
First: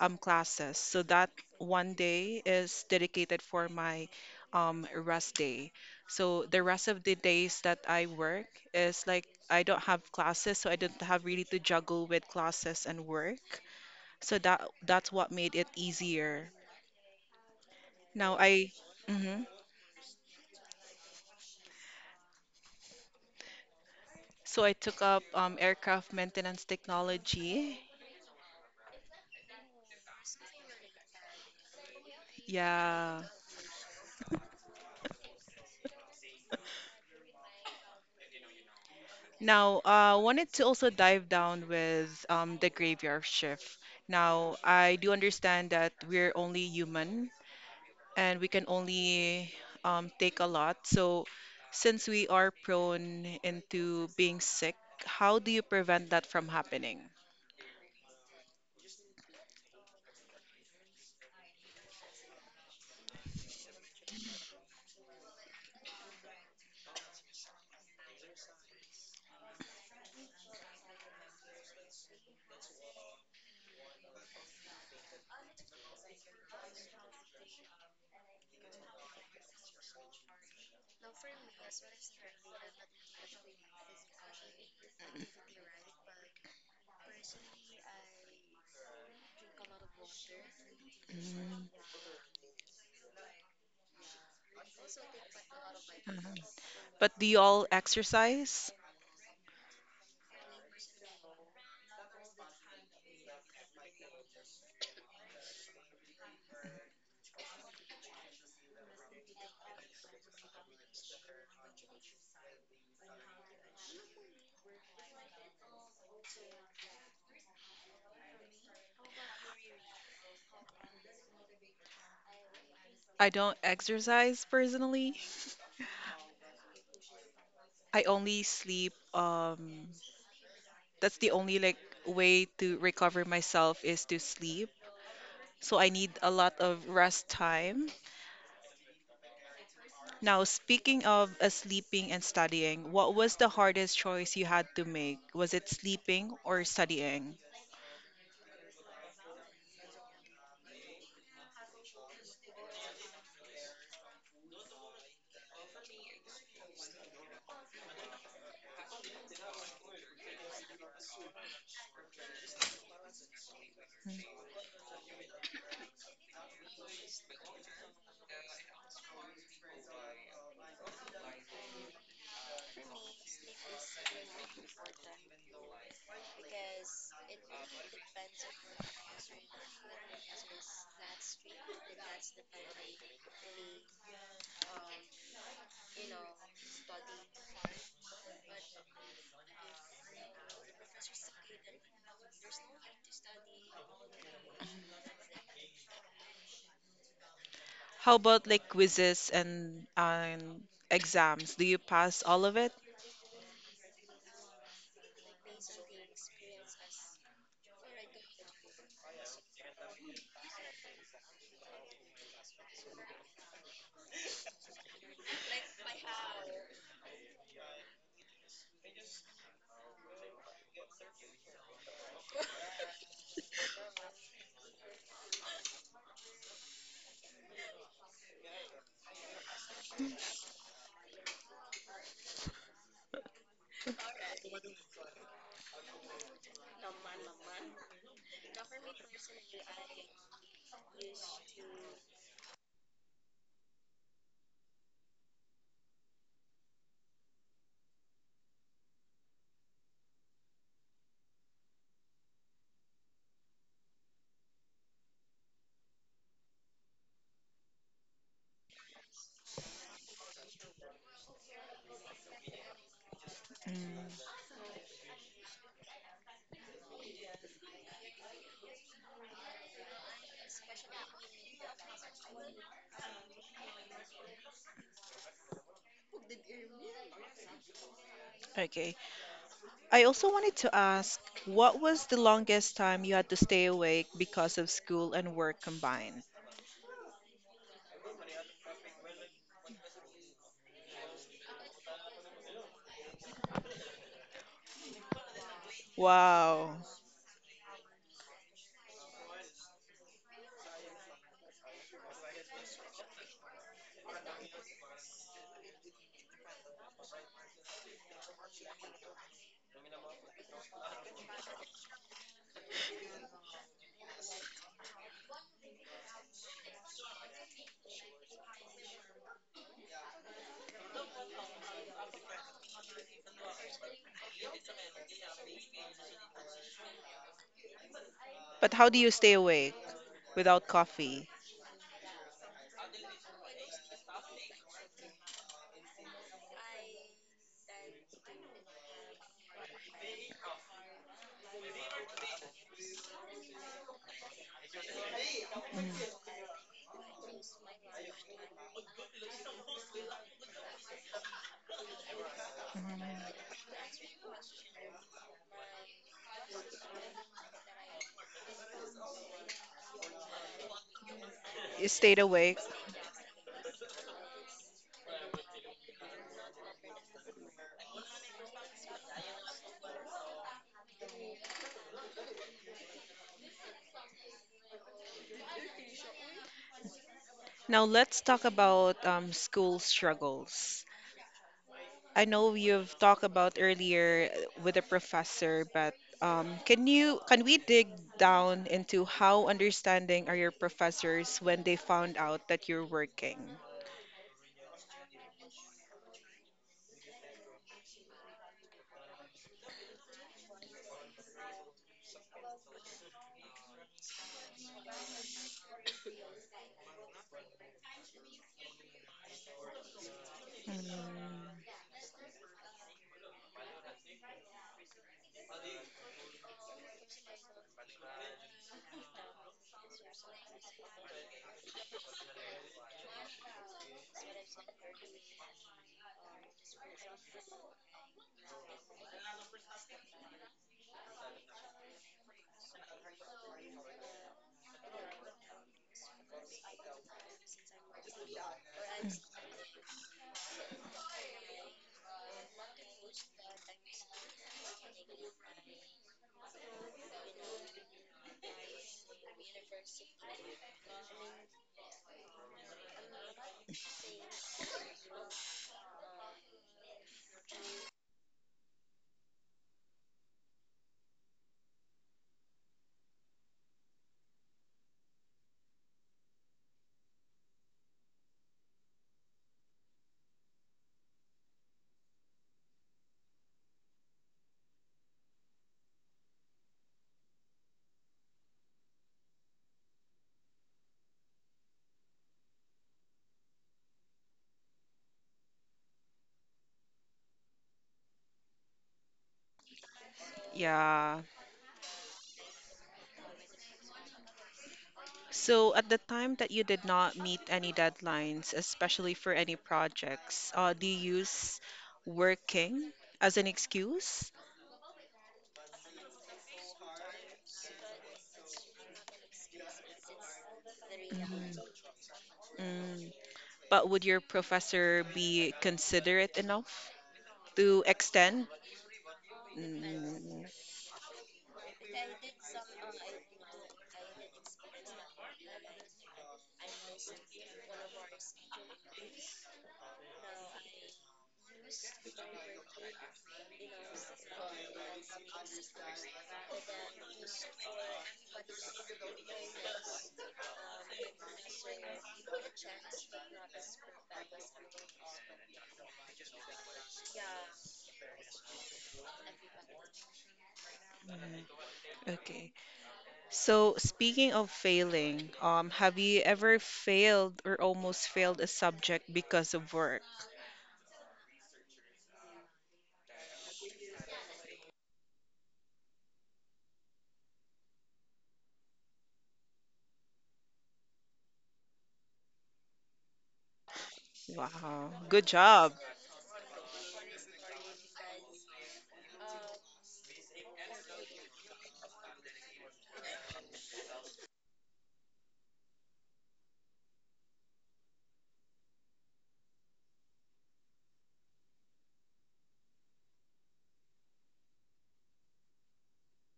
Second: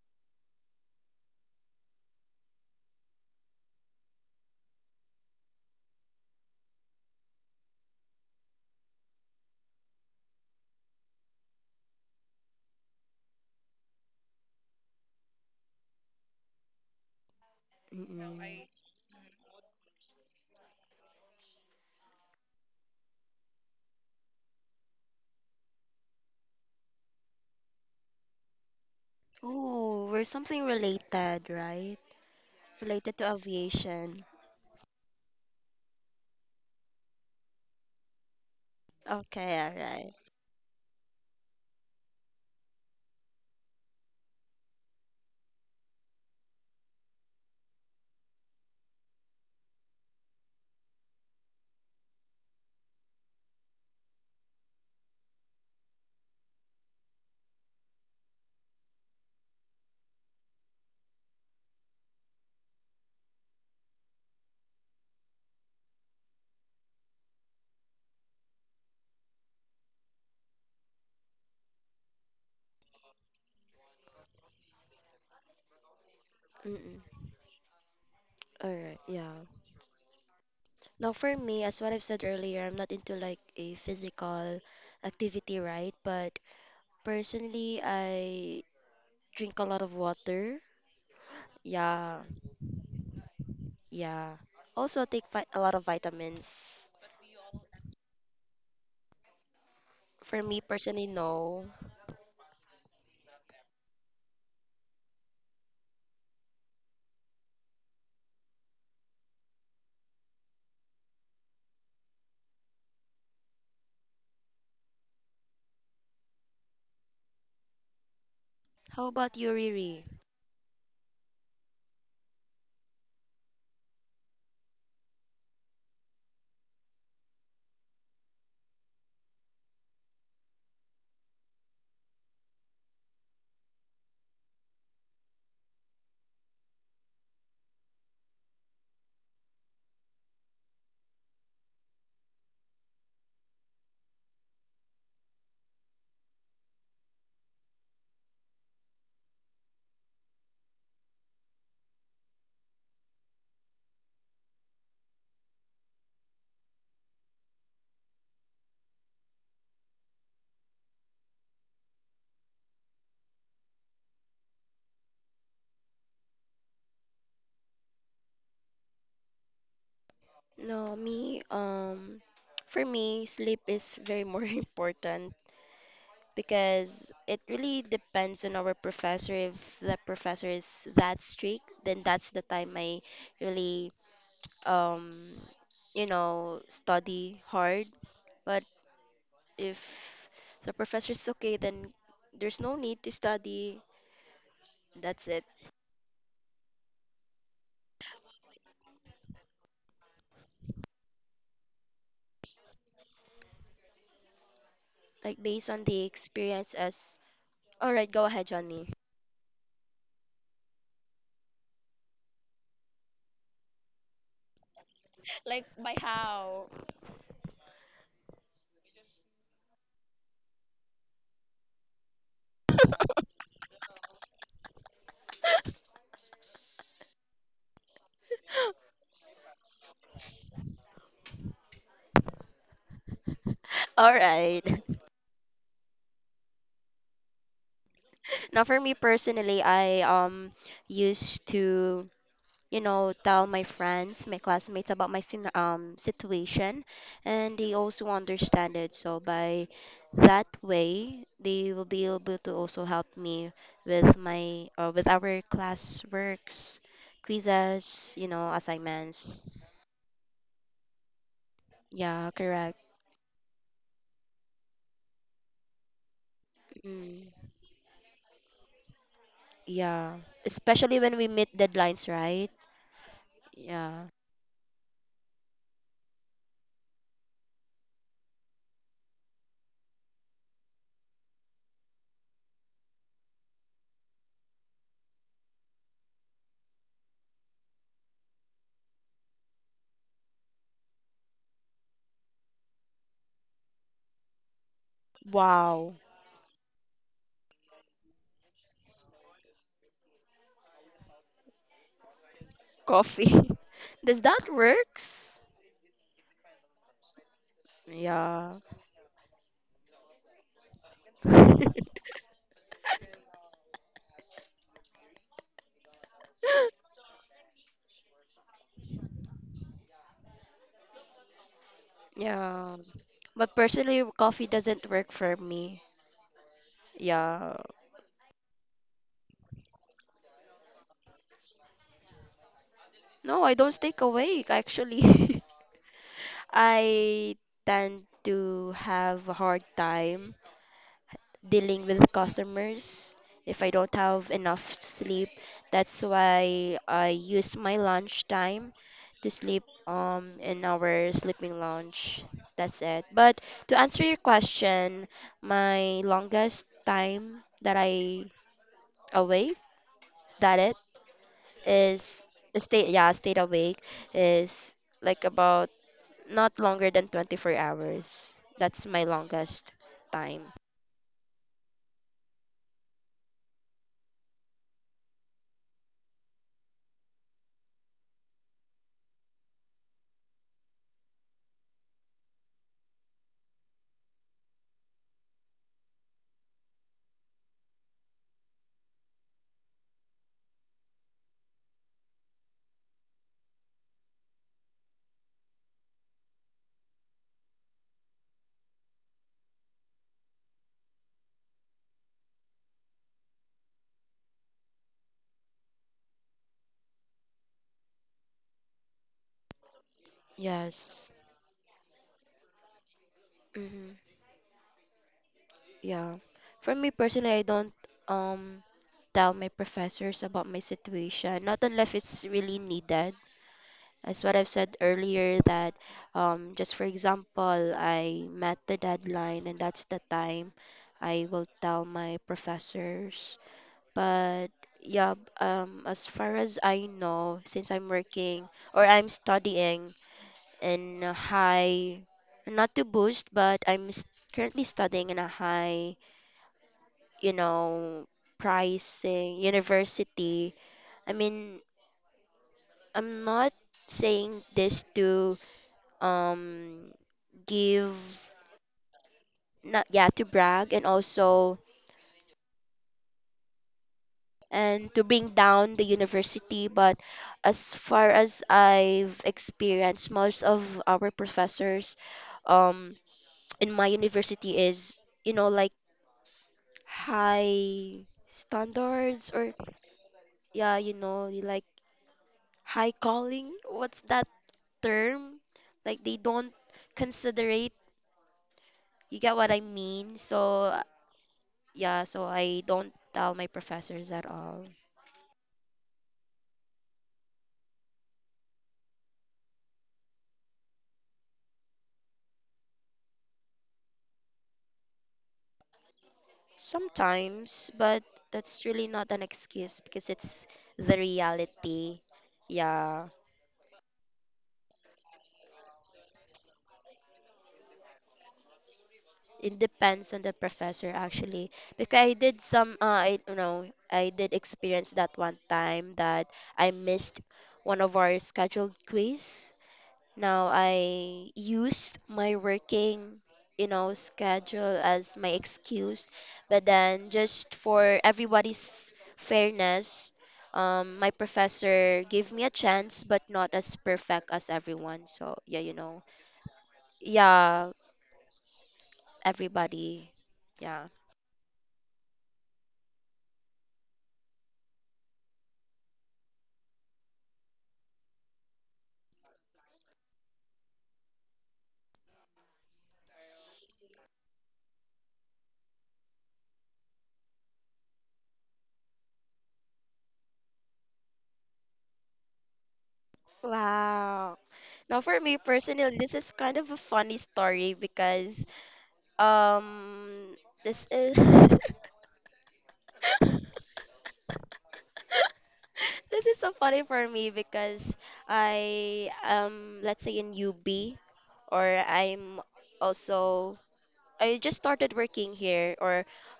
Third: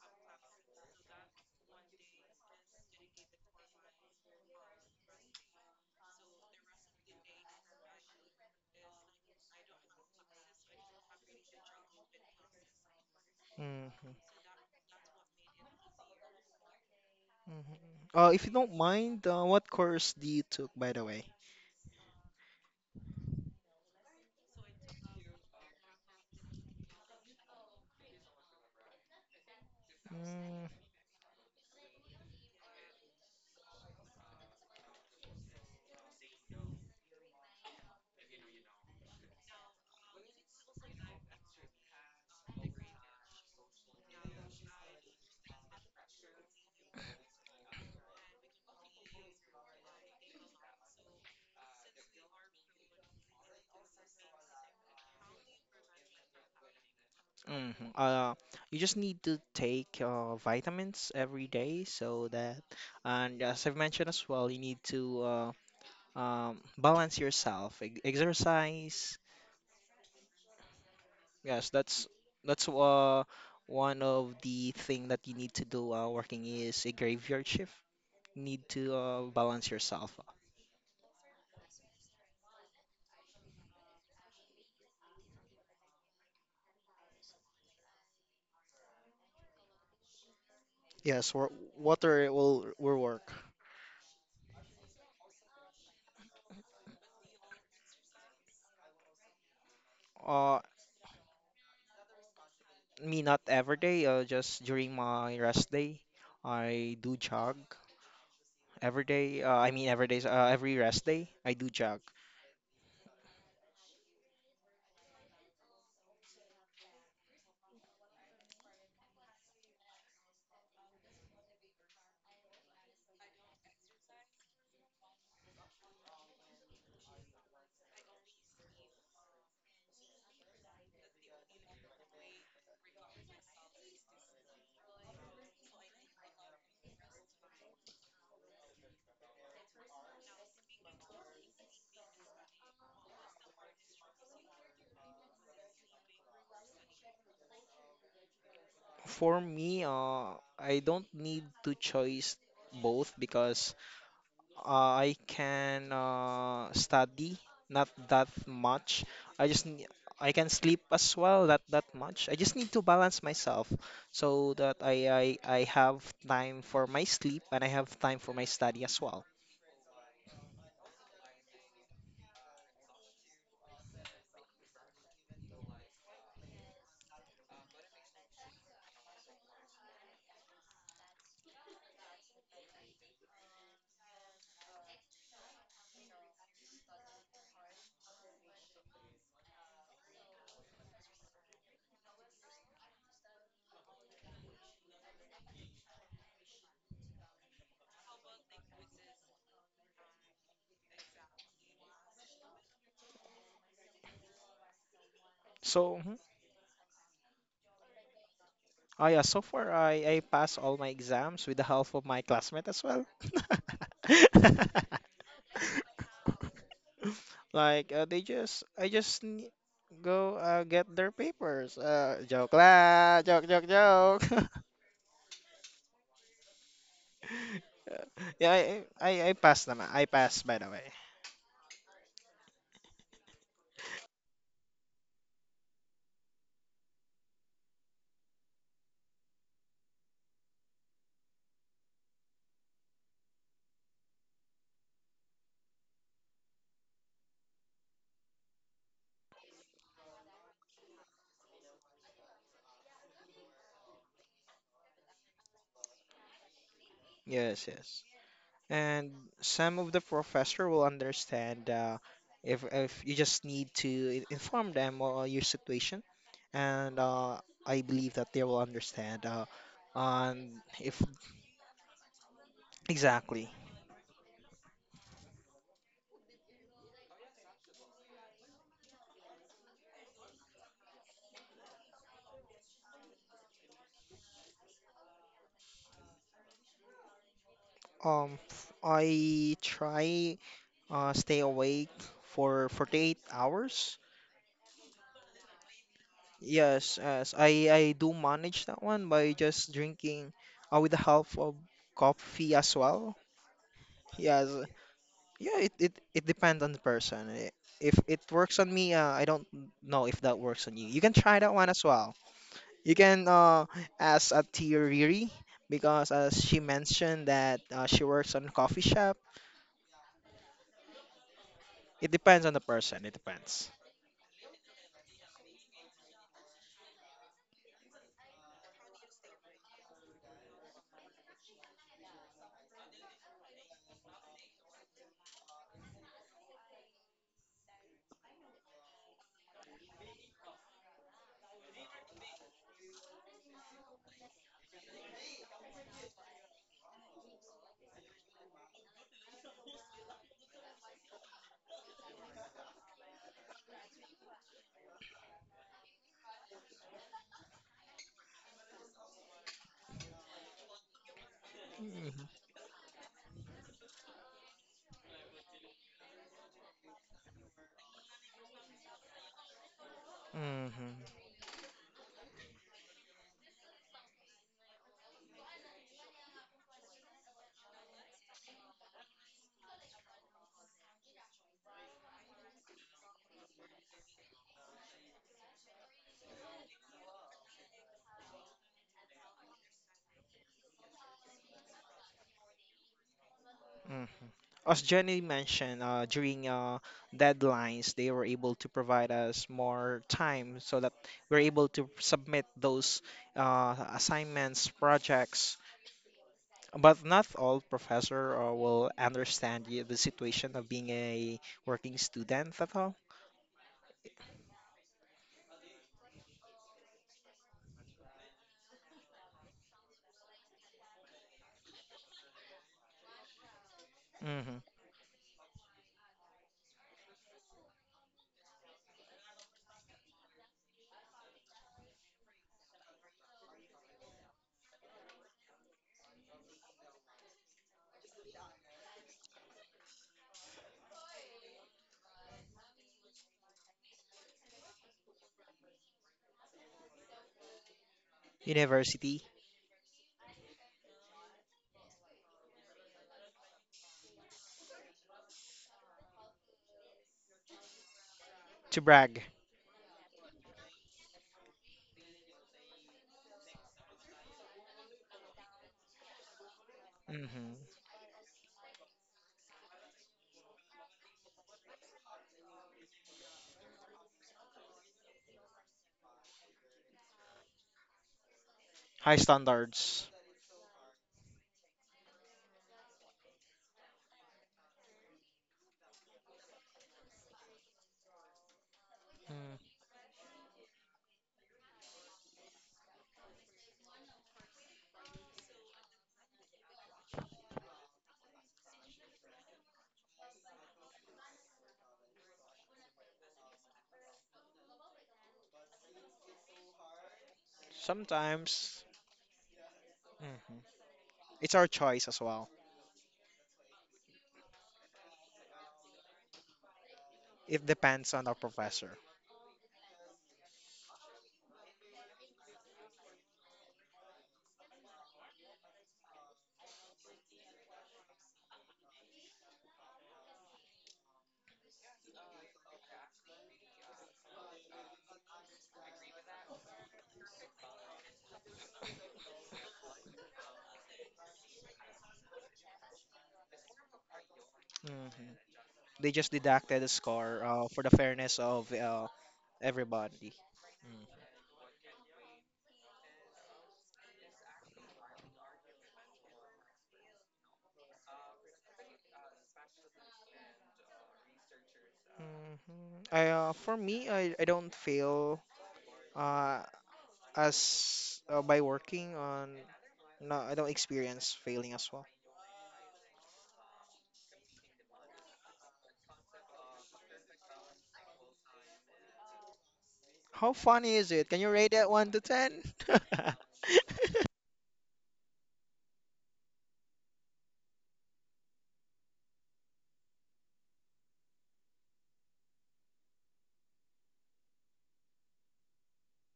classes. So that one day is dedicated for my rest day. So the rest of the days that I work is like I don't have classes, so I don't have really to juggle with classes and work.
hmm hmm.
So that's what made it easier. Now
If you
Mm-mm.
I
don't mind,
Mhm.
what course do you took, by the way?
So I took up aircraft maintenance technology.
Oh, we're something
Mm,
related, right? Related
Yeah.
to aviation. Okay, all
Now
right.
wanted to also dive down with the graveyard shift. Now I do understand that we're only human and we can only take a lot. So since we are prone into being sick, how do you prevent that from happening?
mhm. You just need to take vitamins every day so that, and as I've mentioned as well, you need to balance yourself, e exercise. Yes, that's one of the thing that you need to do working is a
Mm-mm.
graveyard shift. Need
All
to
right, yeah.
balance yourself out.
Now, for me, as what I've said earlier, I'm not into like a physical activity, right? But personally, I drink a lot of water.
Yes,
Mm,
Yeah,
water will work.
yeah. Also take vi a lot of
uh-huh.
vitamins.
But do you all exercise?
For
Uh,
me personally, no.
me not every day. Just during my rest day, I do jog every day. I mean every day. Every rest day, I do jog.
How about you, Riri?
I don't exercise personally. I only sleep. That's the only like way to recover myself is to sleep. So I need a lot of rest time. Now, speaking of sleeping and studying, what was the hardest choice you had to make? Was it sleeping or studying?
For me, I don't need to choose both because I can study not that much. I just nee- I can sleep as well not that much. I just need to balance myself so that I have time for my sleep and I have time for my study as well.
No, me, for me, sleep is very more important, because it really depends on our professor. If the professor is that strict, then that's the time I really, um, you know, study hard. But if the professor is okay, then there's no need to study. That's it.
How about like quizzes and exams? Do you pass all of it?
Like based on
So
the
mhm.
experience as all right, go ahead, Johnny.
Oh yeah, so far I pass all my exams with the help of my classmate as well.
Like by how?
Like they just go get their papers. Joke lah, joke joke joke. Yeah, I passed naman. I passed by the way.
All right. Now for me personally, I used to you know, tell my friends, my classmates about my situation, and they also understand it. So by that way, they will be able to also help me with my with our class works,
Yes, yes.
quizzes, you know,
And
assignments.
some of the professor will understand
Yeah,
if
correct.
you just
Mm,
need to inform them your situation, and
Mm,
I believe that they will understand.
yeah,
On if
especially when we meet deadlines, right?
exactly.
Yeah.
okay. I also wanted to ask, what was the longest time you had to stay awake because of school and work combined?
I try stay awake for 48 hours.
Wow,
Wow.
Yes, yes. I do manage that one by just drinking with the help of coffee as well.
coffee. Does that
Yes.
works?
Yeah, it depends on the person. If it
Yeah.
works on me, I don't know if that works on you. You can try that one as well. You can ask a Riri because as she mentioned that she works on a coffee shop. It depends on the
Yeah.
person. It
But
depends.
personally, coffee doesn't work for me. Yeah.
But how do you stay awake without coffee?
No, I don't stay awake actually. I tend to have a hard time dealing with customers if I don't have enough sleep. That's
Mm,
why I use my lunch time to sleep in our sleeping lounge. That's it.
mhm.
But to answer your question, my longest time that I awake, that it
You stayed
is
Hmm
awake.
stayed awake is like about not longer than 24 hours. That's my longest time.
hmm.
Now let's talk about school struggles. I know you've talked about earlier with a professor, but can we dig down into how understanding are your professors when they found out that you're working?
As Jenny mentioned, during deadlines, they were able to provide us more time so that we're able to submit those assignments, projects. But not all professor will understand the situation of
Mm.
being
Yes.
a working student at all.
Hmm, yeah, for me personally, I don't um tell my professors about my situation, not unless it's really needed. As what I've
Hmm.
said earlier, that just for example, I met the deadline, and that's the time I will tell my professors. But yeah, as far as I know, since I'm working or I'm studying in a high, not to boost, but currently studying in a high, you know,
University
pricing university. I mean, I'm not saying this to um give
to brag.
not yeah to brag, and also and to bring down the university. But
Hmm.
as far as I've experienced, most of our professors um, in my university is, you know, like high
High
standards, or
standards.
yeah, you know, like high calling. What's that term? Like they don't considerate. You get what I
Mm.
mean? So,
Yeah.
yeah, so I don't tell my professors at all.
So at the time that you did not meet any deadlines, especially for any projects, do you use working as an excuse?
Sometimes, but that's really
Sometimes.
not an excuse, because it's
Mhm.
the
Mhm.
It's our
reality.
choice as well.
Yeah,
Mm. But would your professor be considerate enough
It
to
depends on our
extend?
professor.
it depends on the
Mm,
professor actually. Because I did some, I you know, I did experience that one time that I missed one of our scheduled quiz. Now I used my working, you know, schedule as my excuse, but then just for everybody's fairness, my professor gave me a chance, but not as perfect as everyone.
Hmm.
So yeah, you know,
They just deducted a score
yeah,
for the fairness of
everybody,
everybody.
yeah.
Mm.
mm, okay. So speaking of failing, have you ever failed or almost failed a subject because of work?
Hmm. I For me, I don't feel uh as by working on no, I don't experience failing as well.
Wow.
Wow,
Now for
good
me
job.
personally, this is kind of a funny story because um
How
this
funny is
is
it? Can you rate it one to ten?
This is so funny for me because I let's say in UB or I'm also I just started working here or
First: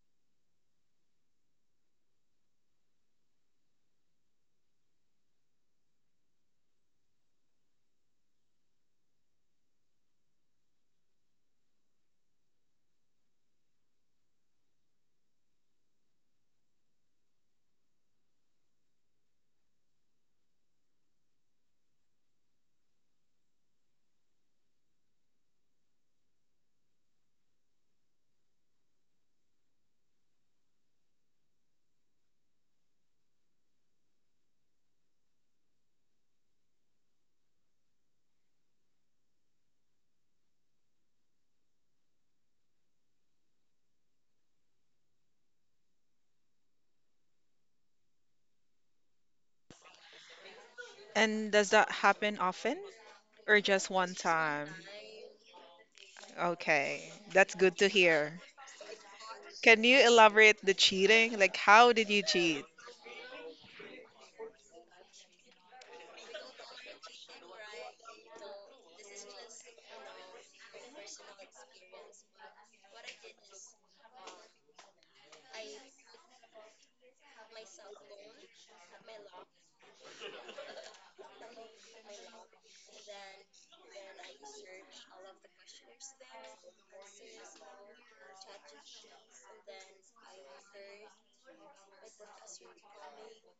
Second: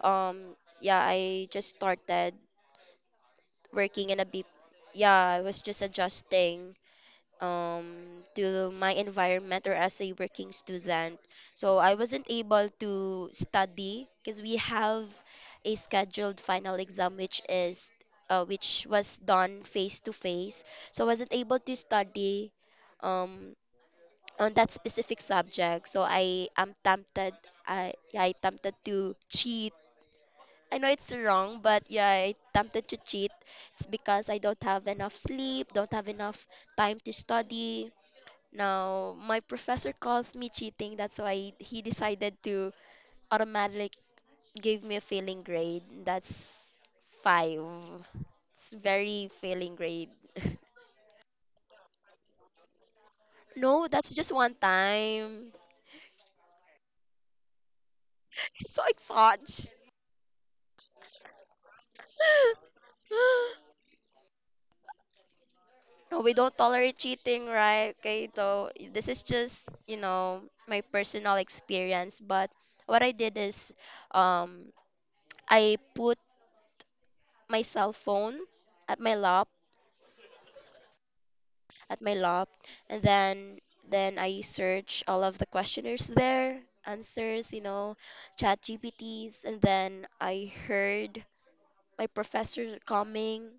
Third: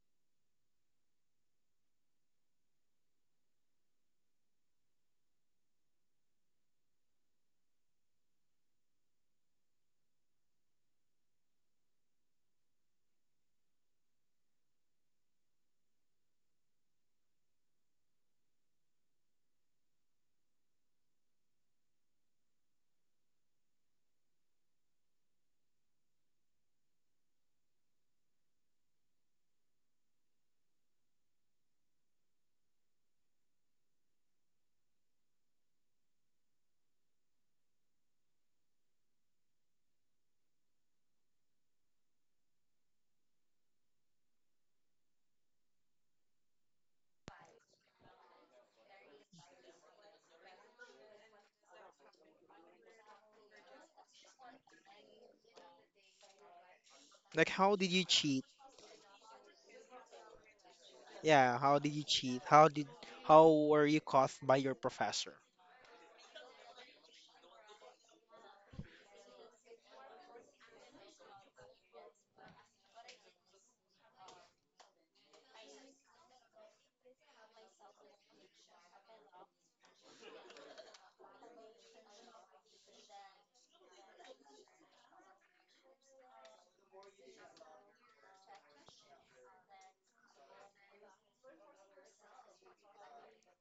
um yeah I just started working in a B, yeah I was just adjusting um, to my environment or as a working student. So I wasn't able to study because we have a scheduled final exam which was done face to face. So I wasn't able to study um, on that specific subject. So I am tempted, I tempted to cheat. I know it's wrong, but yeah, I tempted to cheat. It's because I don't have enough sleep, don't have enough time to study. Now, my professor calls me cheating. That's why he decided to automatically give me a failing grade. That's five. It's very failing grade.
And does that happen often or just
No,
one
that's just one
time?
time.
Okay,
Like
that's
how
good to
did you
hear.
cheat?
So exhausted.
Can you elaborate the cheating? Like,
Yeah, how did
how
you
did you
cheat?
cheat?
How did how were you caught by your professor?
No, we don't tolerate cheating, right? Okay, so this is just, you know, my personal experience. But what I did is, um, I put my cell phone at my lap, at my lab, and then I search all of the questionnaires there, answers, you know, chat GPTs, and then I heard my professor coming.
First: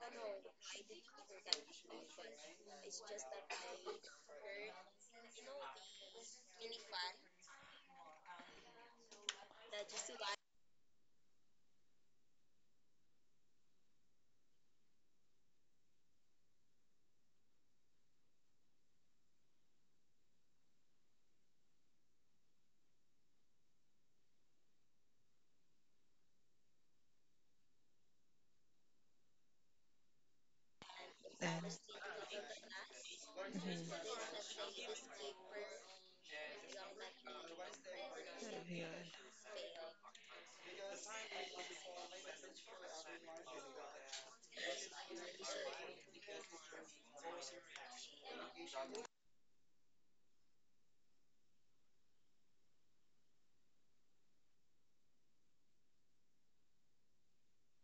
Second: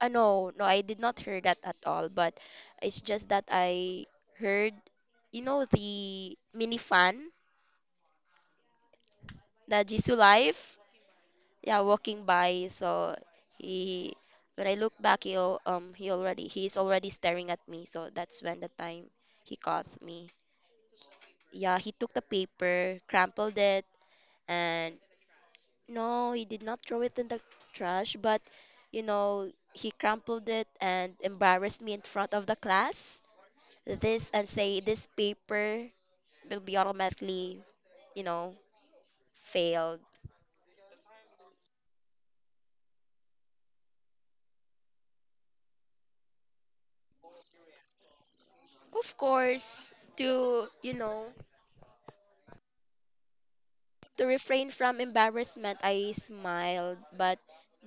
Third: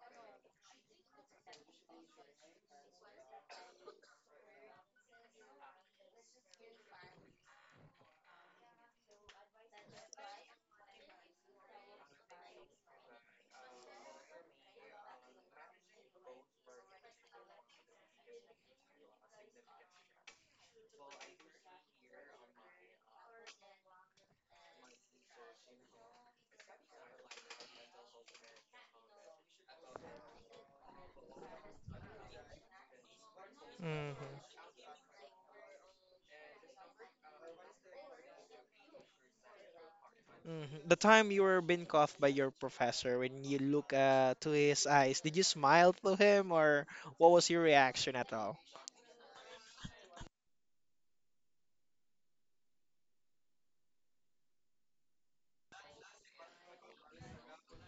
No, no, I did not hear that at all, but it's just that I heard, you know, the mini fan, the Jisoo Life, yeah, walking by. So he, when I look back, he's already staring at me. So that's when the time he caught me. Yeah, he took the paper, crumpled it, and no, he did not throw it in the trash, but you know, he crumpled it and
And,
embarrassed me in front of the class.
Hmm.
Mhm.
This, and say this paper will be automatically, you know, failed.
Mhm. The time you were being cuffed by your professor, when you look to his eyes, did you smile to him or what was your reaction at all?
Of course, to, you know, to refrain from embarrassment, I smiled, but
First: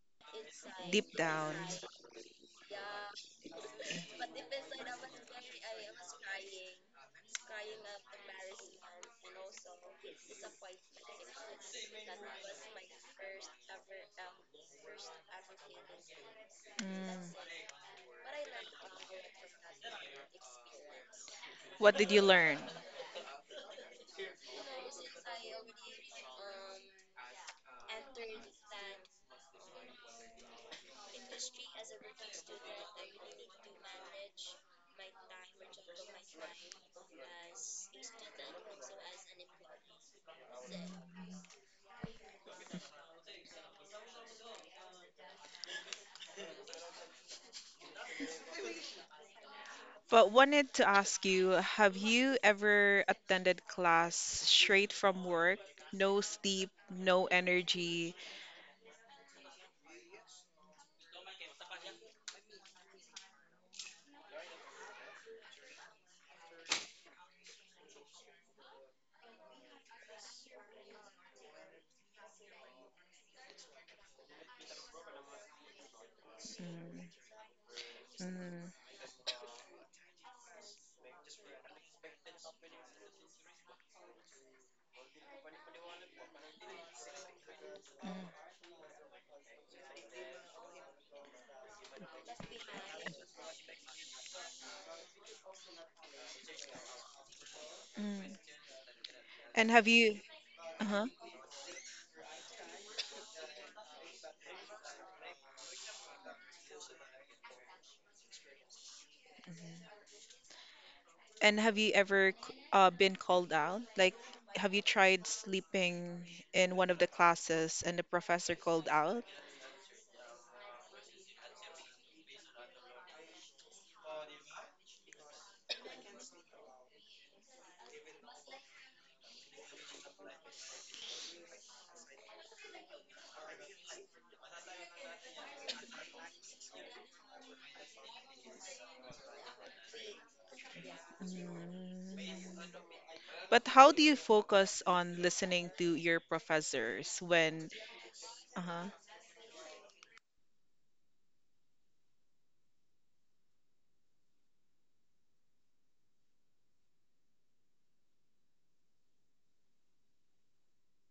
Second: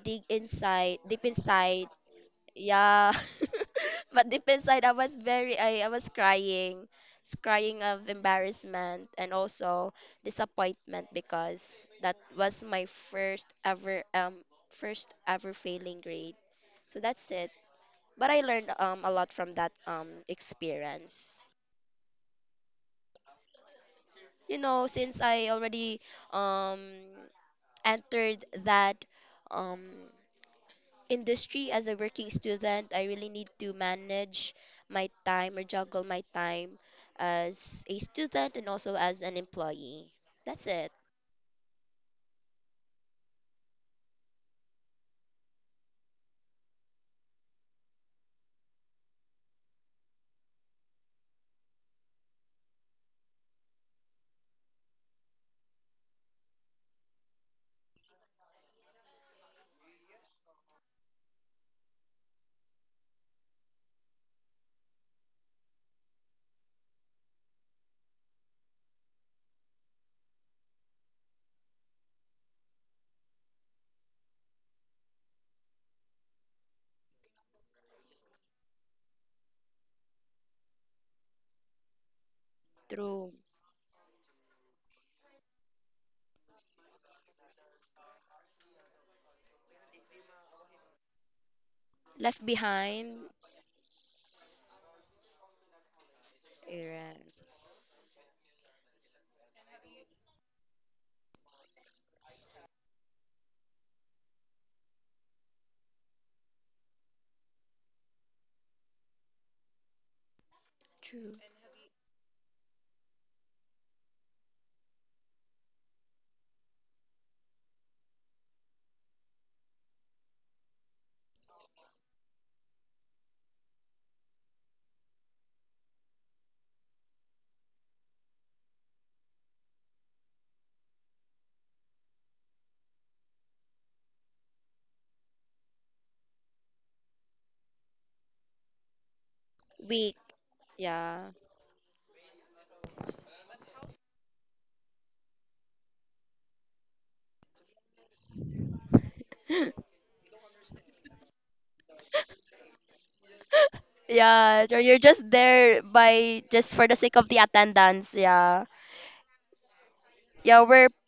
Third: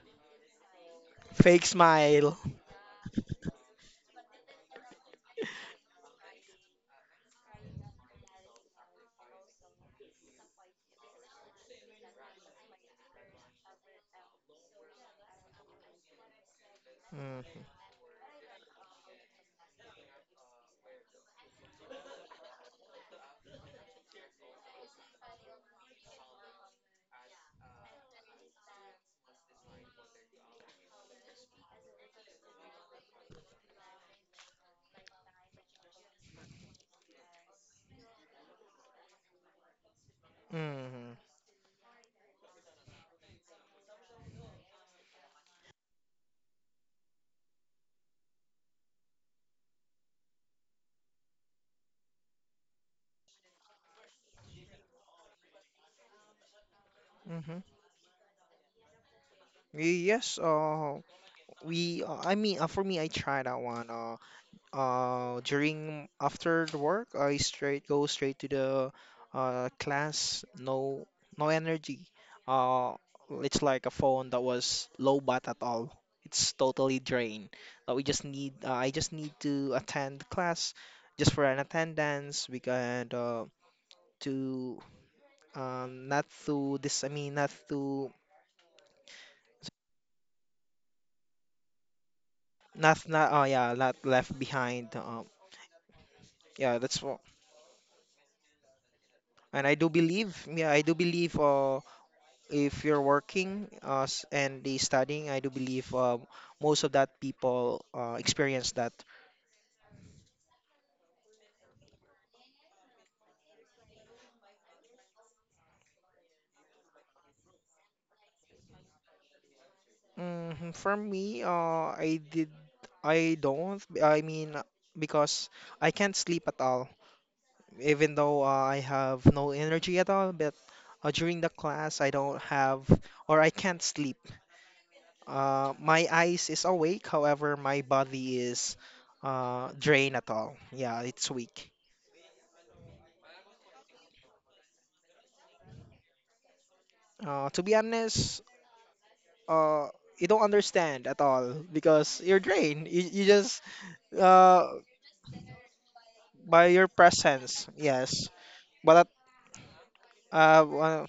dig inside,
Deep
deep
down.
Fake
inside,
smile.
yeah. But deep inside, I was very, I was crying, crying of embarrassment and also disappointment because that was my first ever failing grade.
Mm.
So that's it.
Mm-hmm.
But I learned a lot from that experience.
What did you learn?
You know, since I already um entered that um industry as a working student, I really need to manage my time or juggle my time as a student and also as an employee. That's it.
Mm-hmm.
But wanted to ask you, have you ever attended class straight from work? No sleep, no
Mm-hmm.
energy.
Yes, we, I mean, for me, I tried that one. Uh, during after the work, I straight go straight to the class. No, no energy. Uh, it's like a phone that was low bat at all. It's totally
Mm,
drained. We just need.
mm,
I just need to attend class, just for an attendance. We can
True.
to not to this. I mean, not to,
mm,
Left
not
behind.
not oh yeah, not left behind. Yeah, that's
Right.
what.
mm.
And
And
I
have
do
you?
believe, yeah, I
Uh
do
huh.
believe, if you're working, and the studying, I do believe most of that people experience that.
True.
And have you ever been called out? Like, have you tried sleeping in one of the classes and the professor called out?
Hmm. For me, I did. I don't, I mean, because I can't sleep at all, even though I have no energy at all. But during the class, I don't have, or I can't sleep. My eyes is awake, however, my body is drained
Weak.
at all. Yeah, it's
Yeah.
weak.
Mm. But how do you focus on listening to your professors
To
when,
be honest,
uh-huh.
uh you don't understand at all because you're drained. You just,
Yeah,
uh
so you're just there by,
by
just
your
for the sake of the
presence,
attendance.
yes.
Yeah.
But at,
Yeah, we're
well,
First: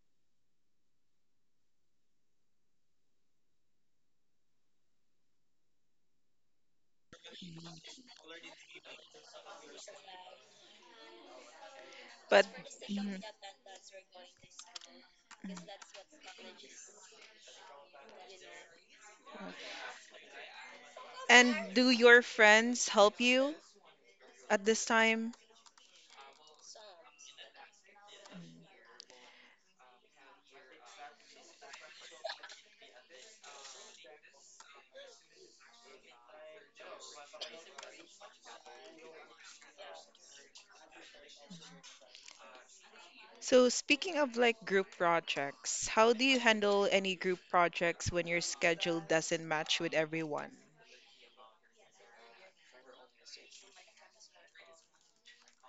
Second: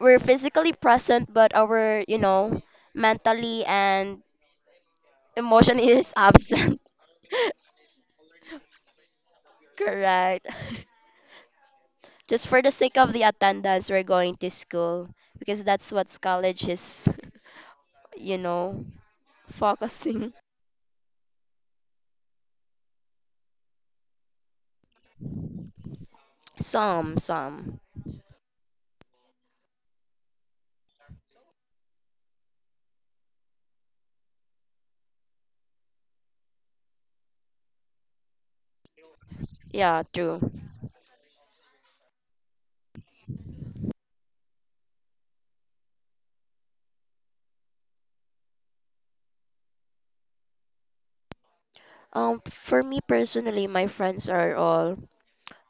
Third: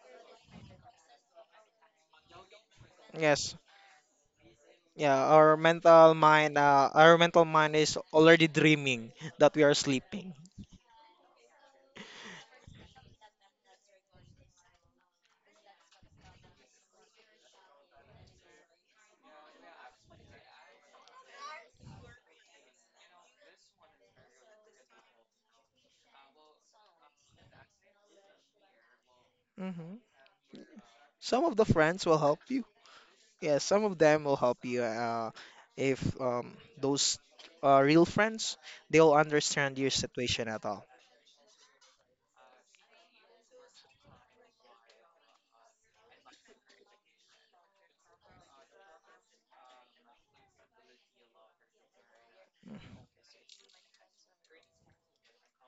physically present, but our, you know,
yes,
mentally and
yeah. Our
emotionally is
mental mind,
absent.
uh, our mental mind is already dreaming that we are sleeping.
Correct.
But,
Just for the sake of
mhm,
the attendance, we're going to school because that's
mhm.
what college is, you know, focusing.
And do your friends help you at this time?
Some, some.
Hmm. Some of the friends will help you. Yes, some of them will help you. If those real friends, they'll understand your
Yeah, true.
situation at all.
So, speaking of like group projects, how do you handle any group projects when your schedule doesn't match with everyone?
For me personally, my friends are all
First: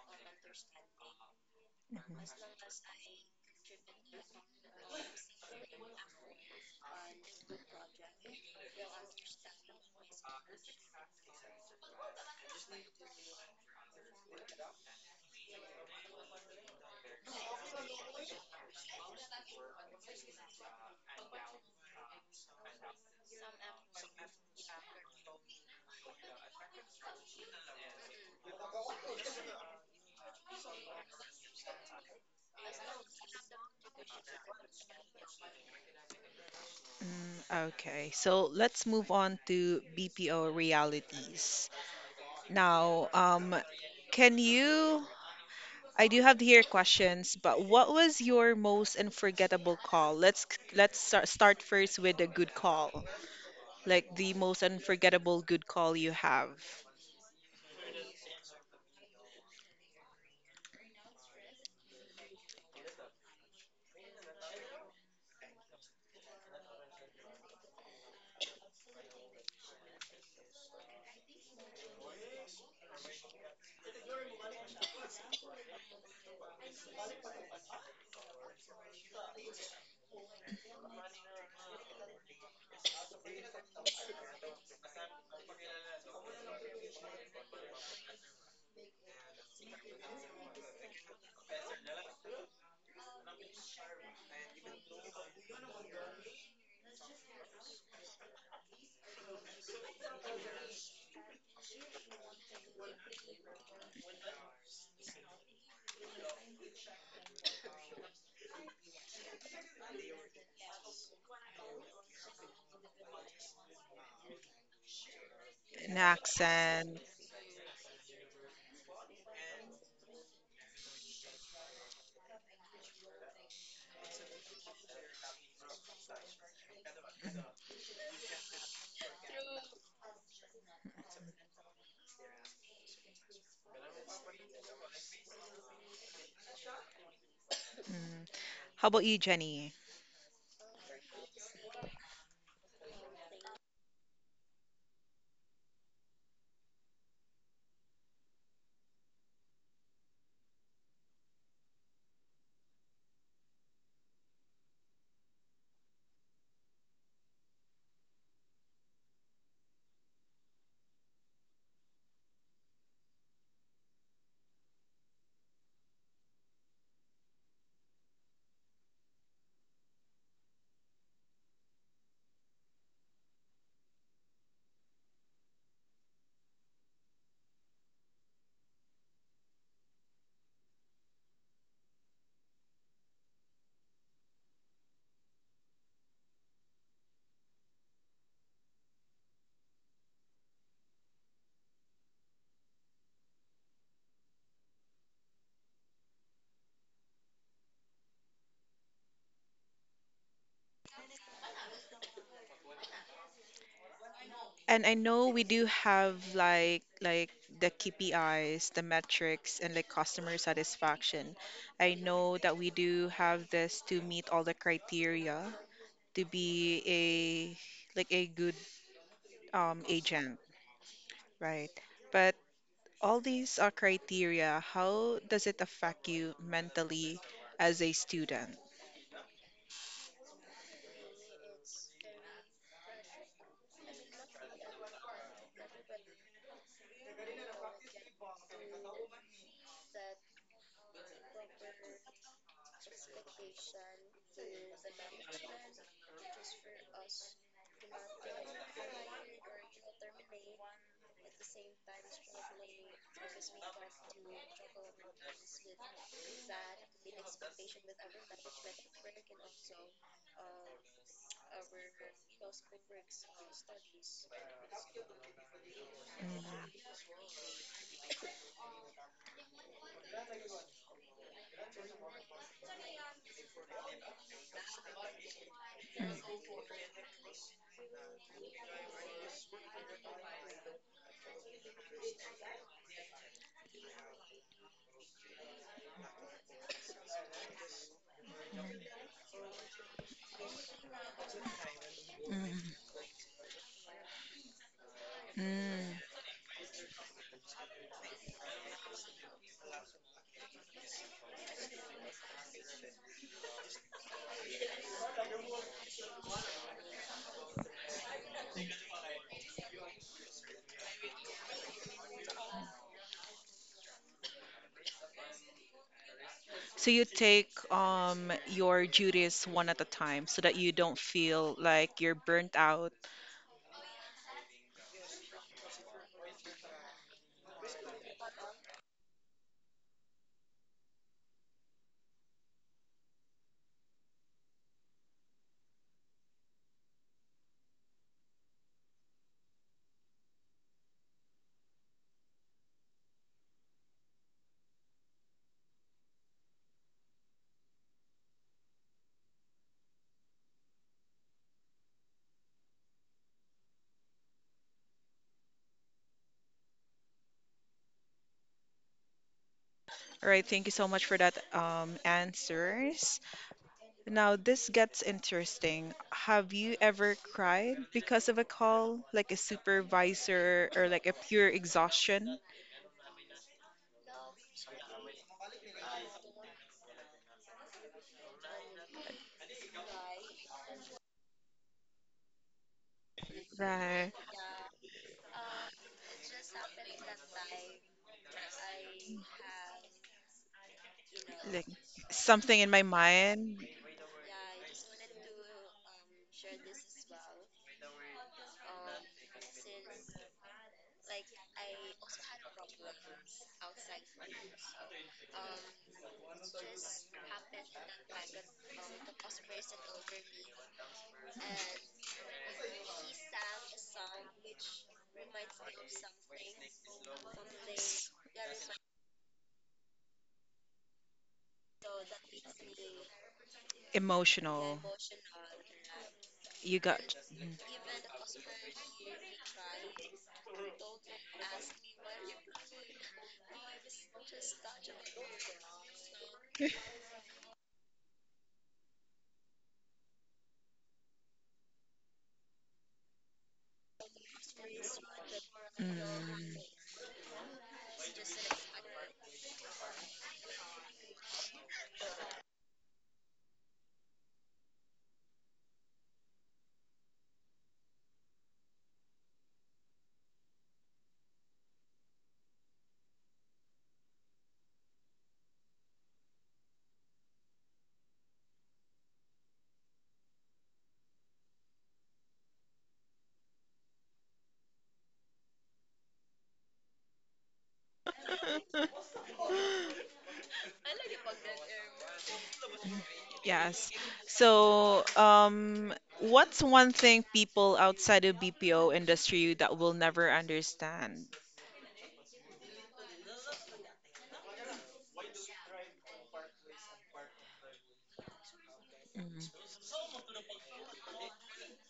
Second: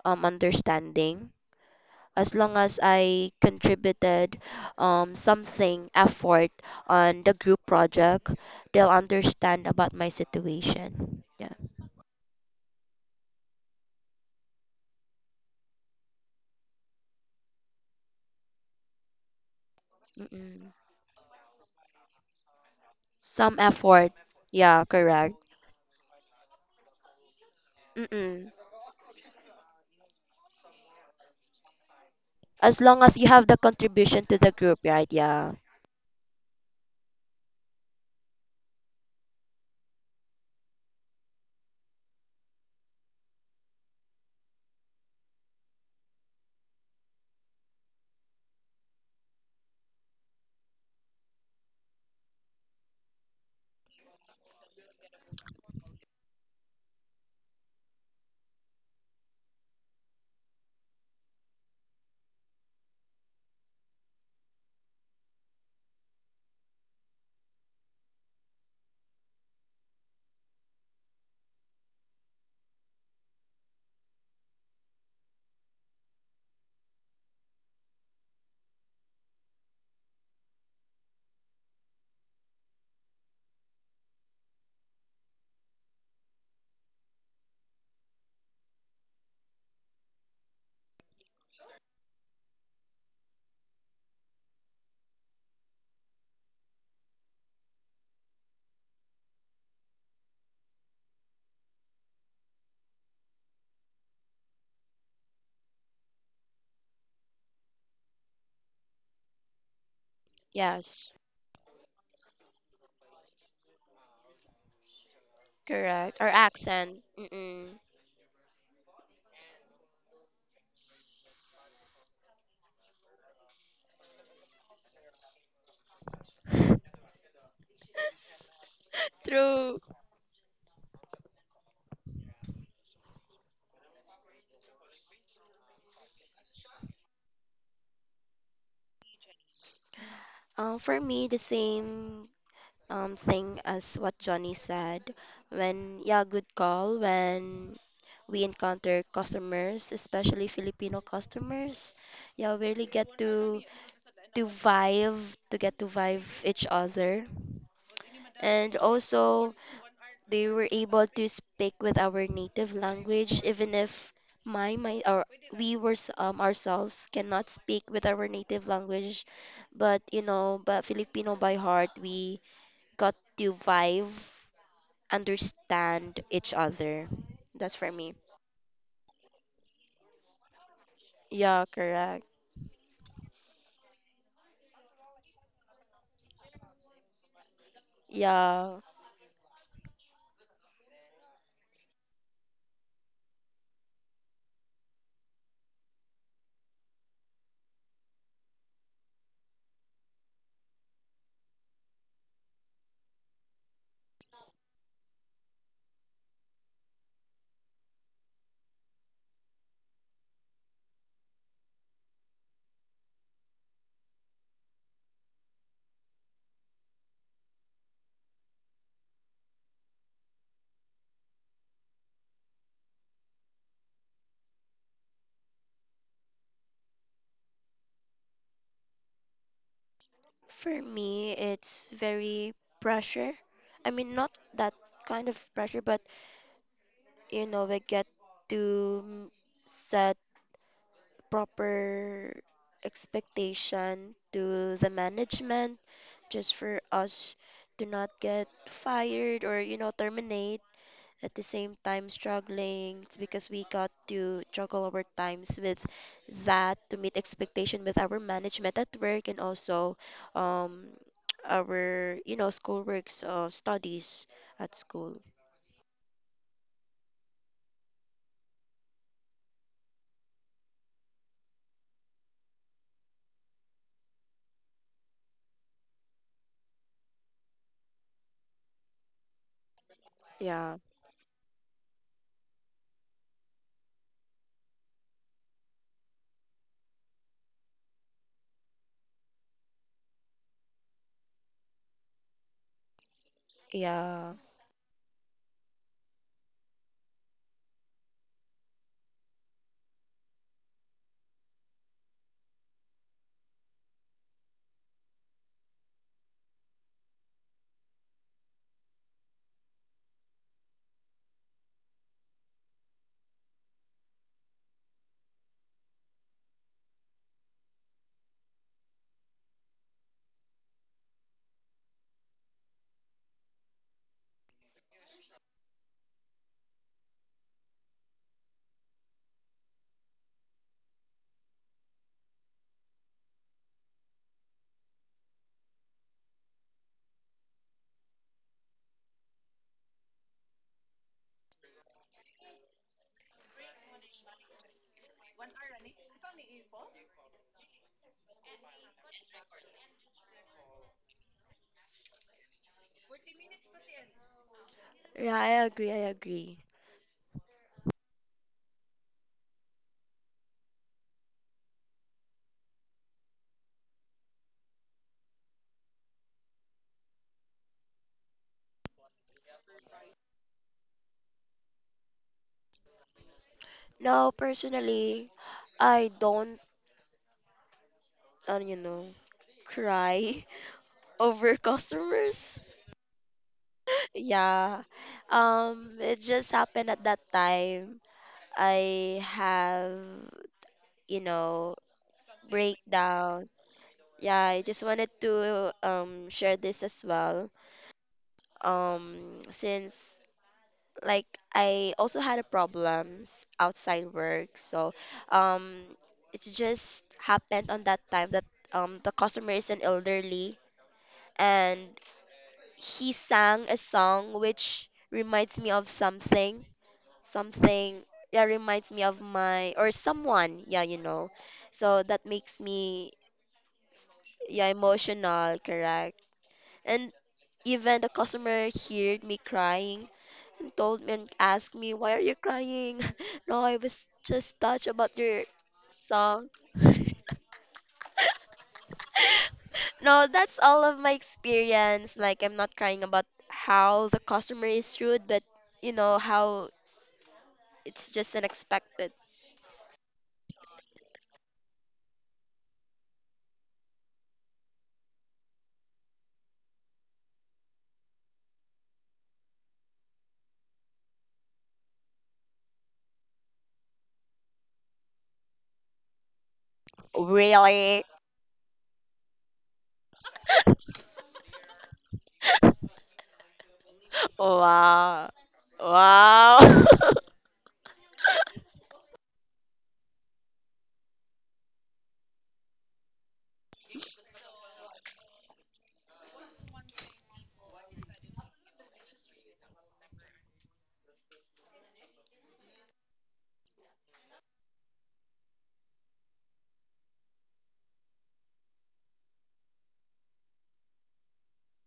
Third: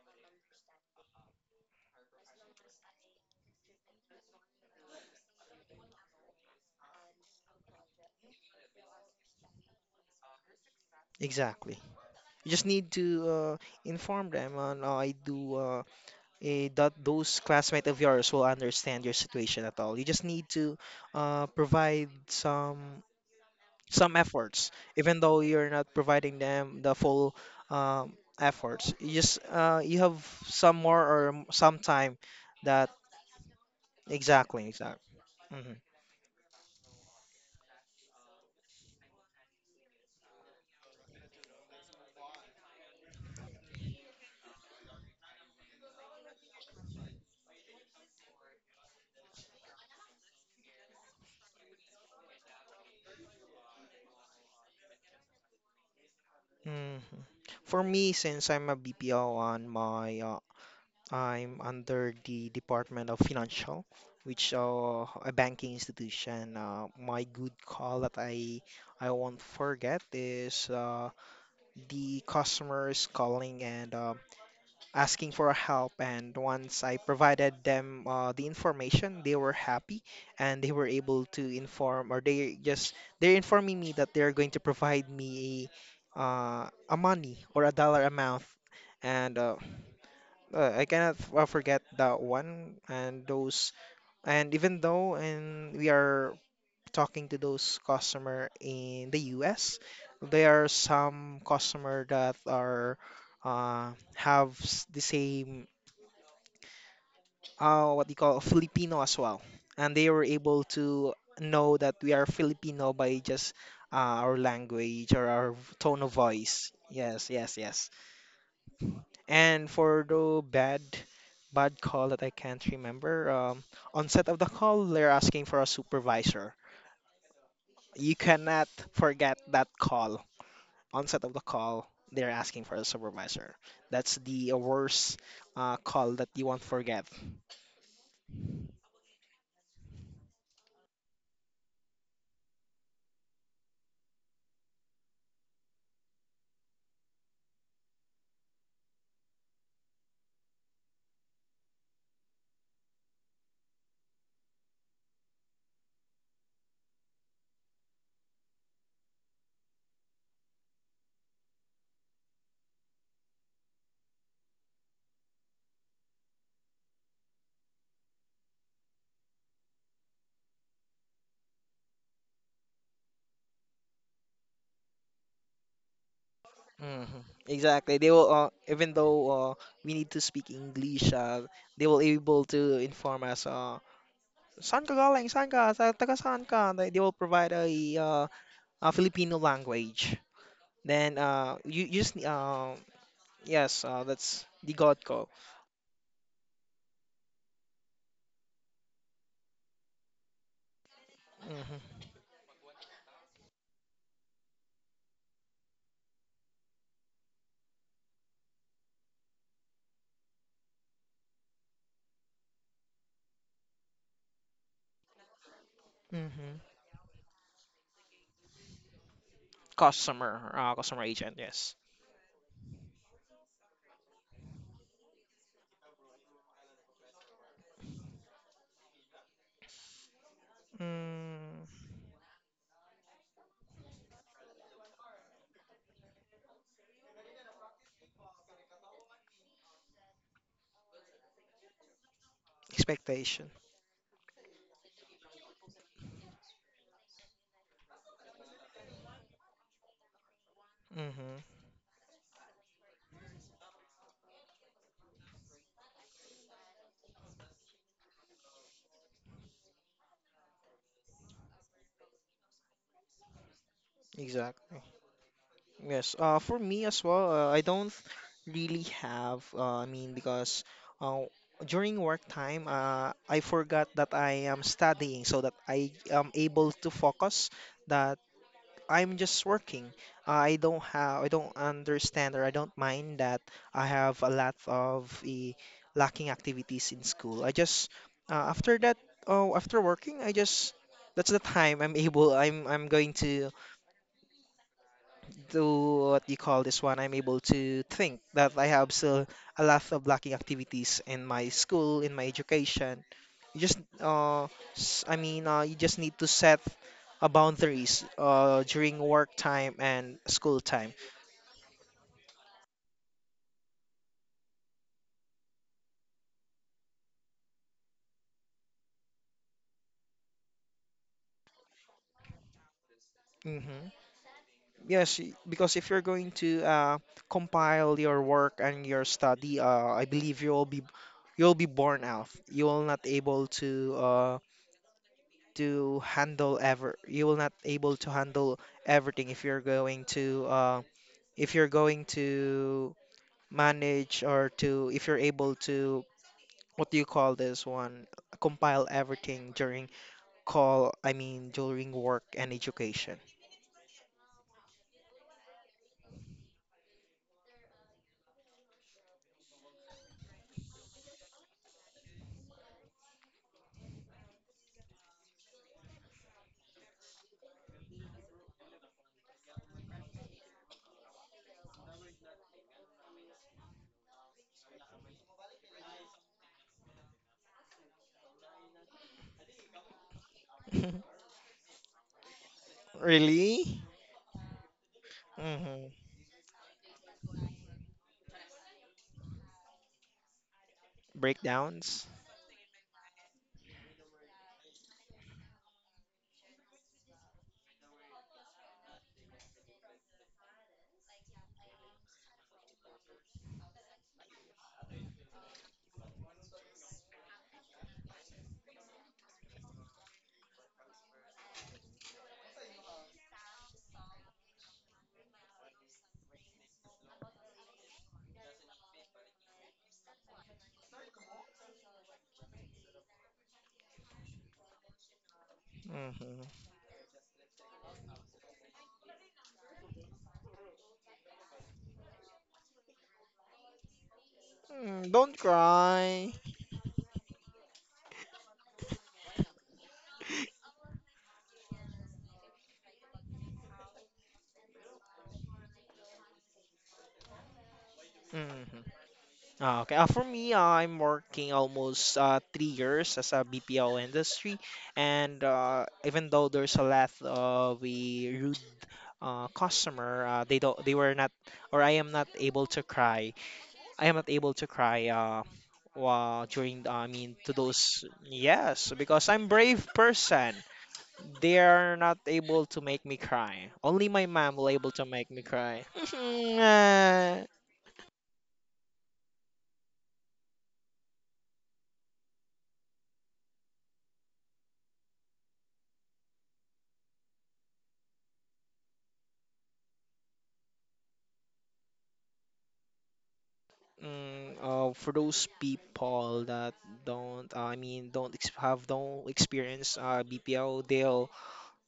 understanding. As
Mm-hmm.
long as I contributed something effort on the group project, they'll understand about my situation. Yeah.
Exactly. You just need to inform them on I do. That those classmates of yours will understand your situation at all. You just need
Mm-mm.
to provide some
Some effort.
some efforts,
Yeah,
even
correct.
though you're not providing them the full um,
Mm-mm.
efforts. You have some more or some time,
As
that,
long as you have the contribution to the
exactly
group,
exactly.
right? Yeah.
Hmm.
Mm, okay, so let's move on to BPO realities. Now, can you? I do have here questions, but what was your most unforgettable call? Let's start first with a good call, like the most unforgettable good call you have.
Hmm. For me, since I'm a BPO on my, I'm under the Department of Financial, which, a banking institution. My good call that I won't forget is, the customers calling and, asking for help. And once I provided them the information, they were happy and they were able to inform, or they're informing me that they're going to provide me a money or a dollar amount and I cannot forget that one and those. And even though and we are talking to those customer in the US, there are some customer that are, have the same, what you call Filipino as well, and they were able to
Yes,
know that we are Filipino by just, our language or our
An
tone of
correct. Or
voice.
accent.
accent.
Yes, yes,
Mm-mm.
yes. And for the bad call that I can't remember, on set of the call, they're asking for a supervisor. You cannot forget that
True.
call. Onset of the call, they're asking for a supervisor. That's the worst, call that you won't forget.
Mm. How about you, Jenny?
For me, the same thing as what Johnny said. When, yeah, good call. When we encounter customers, especially Filipino customers, yeah, we really get to vibe, to get to vibe each other. And also, they were able to speak with our native language, even if my my or we were ourselves cannot speak with our native language. But you know, but Filipino by heart, we got to vibe, understand each
Hmm.
other. That's for
Exactly. They
me.
will, even though, we need to speak English,
Yeah,
they will
correct.
able to inform us. Saan ka galing? Saan ka? Sa taga saan ka? They will provide uh,
Yeah.
a Filipino language. Then, you just, yes, that's the God call. Mm-hmm.
And I know we do have like the KPIs, the metrics, and like customer satisfaction. I know that we do have this to meet all the criteria to
Mm-hmm.
be a like a good agent,
Customer, customer agent.
right?
Yes.
But all these are criteria, how does it affect you mentally as a student?
For me,
Mm,
it's very pressure. I mean, not that kind of pressure, but you know, we get to set proper
expectation.
expectation to the management just for us to not get fired or you know terminate, at
Mm-hmm.
the same time struggling. It's because we got to juggle our times with that to meet expectation with our management at work and also um our you know schoolworks, studies at
Exactly.
school.
Yes. For me
Mm,
as well, I don't really have. I mean, because, uh, during work time, I forgot that I am studying, so that I am
mm,
able to focus. That I'm just working. I
Yeah.
don't have, I don't understand, or I don't mind that I have a lot of, lacking activities in school. I just, after that, oh, after working, I just, that's the time I'm able.
mm,
I'm going to
Yeah.
mm.
do what you call this one, I'm able to think that I have still a lot of lacking activities in my school, in my education. You just, I mean, you just need to set, boundaries, during work time and school time.
So you take your duties one at a time so that you don't feel like you're burnt out.
Mm-hmm. Yes, because if you're going to, compile your work and your study, I believe you'll be borne out. You will not able to, uh, to handle ever you will not able to handle everything if you're going to, if you're going to manage or to if you're able to, what do you call this one, compile everything during call, I mean during work and education.
Yeah, I agree, I agree.
All right, thank you so much for that answers. Now this gets interesting. Have you ever cried because of a call, like a supervisor or like a pure exhaustion?
No, personally, I don't, you know, cry over customers.
Really.
Right.
Yeah.
Hmm.
It just happened at that time. I have, you
Like
know,
Breakdowns.
something in my
breakdown.
mind,
Yeah, I just wanted to share this as well. Since like I also had a problems outside work, so um, it just happened on that time that the customer is an elderly and he sang a song which reminds me of something, something, yeah, reminds me of my, or someone, yeah, you know, so that makes me, yeah,
emotional.
emotional, correct.
Hmm.
You
And
got.
even the customer heard me crying and told me and asked me, why are you crying? No, I was just touched
Mm,
about
don't
your
cry.
song. No, that's all of my experience. Like, I'm not crying about how the customer is rude, but you know,
Mm.
how it's just
Hmm.
unexpected.
Ah, okay. For me, I'm working almost, 3 years as a BPO industry, and, even though there's a lot of a rude, customer, they don't, they were not, or I am not able to cry. I am not able to cry. While during, I mean, to
Really?
those, yes, because I'm brave person. They are not able to make me cry. Only my mom will able to make
Wow.
me cry.
Wow.
Mm. Yes. So, what's one thing people outside of BPO industry that will never understand?
Mm, for those people that don't, I mean, don't ex have don't
Mhm.
experience, BPO, they'll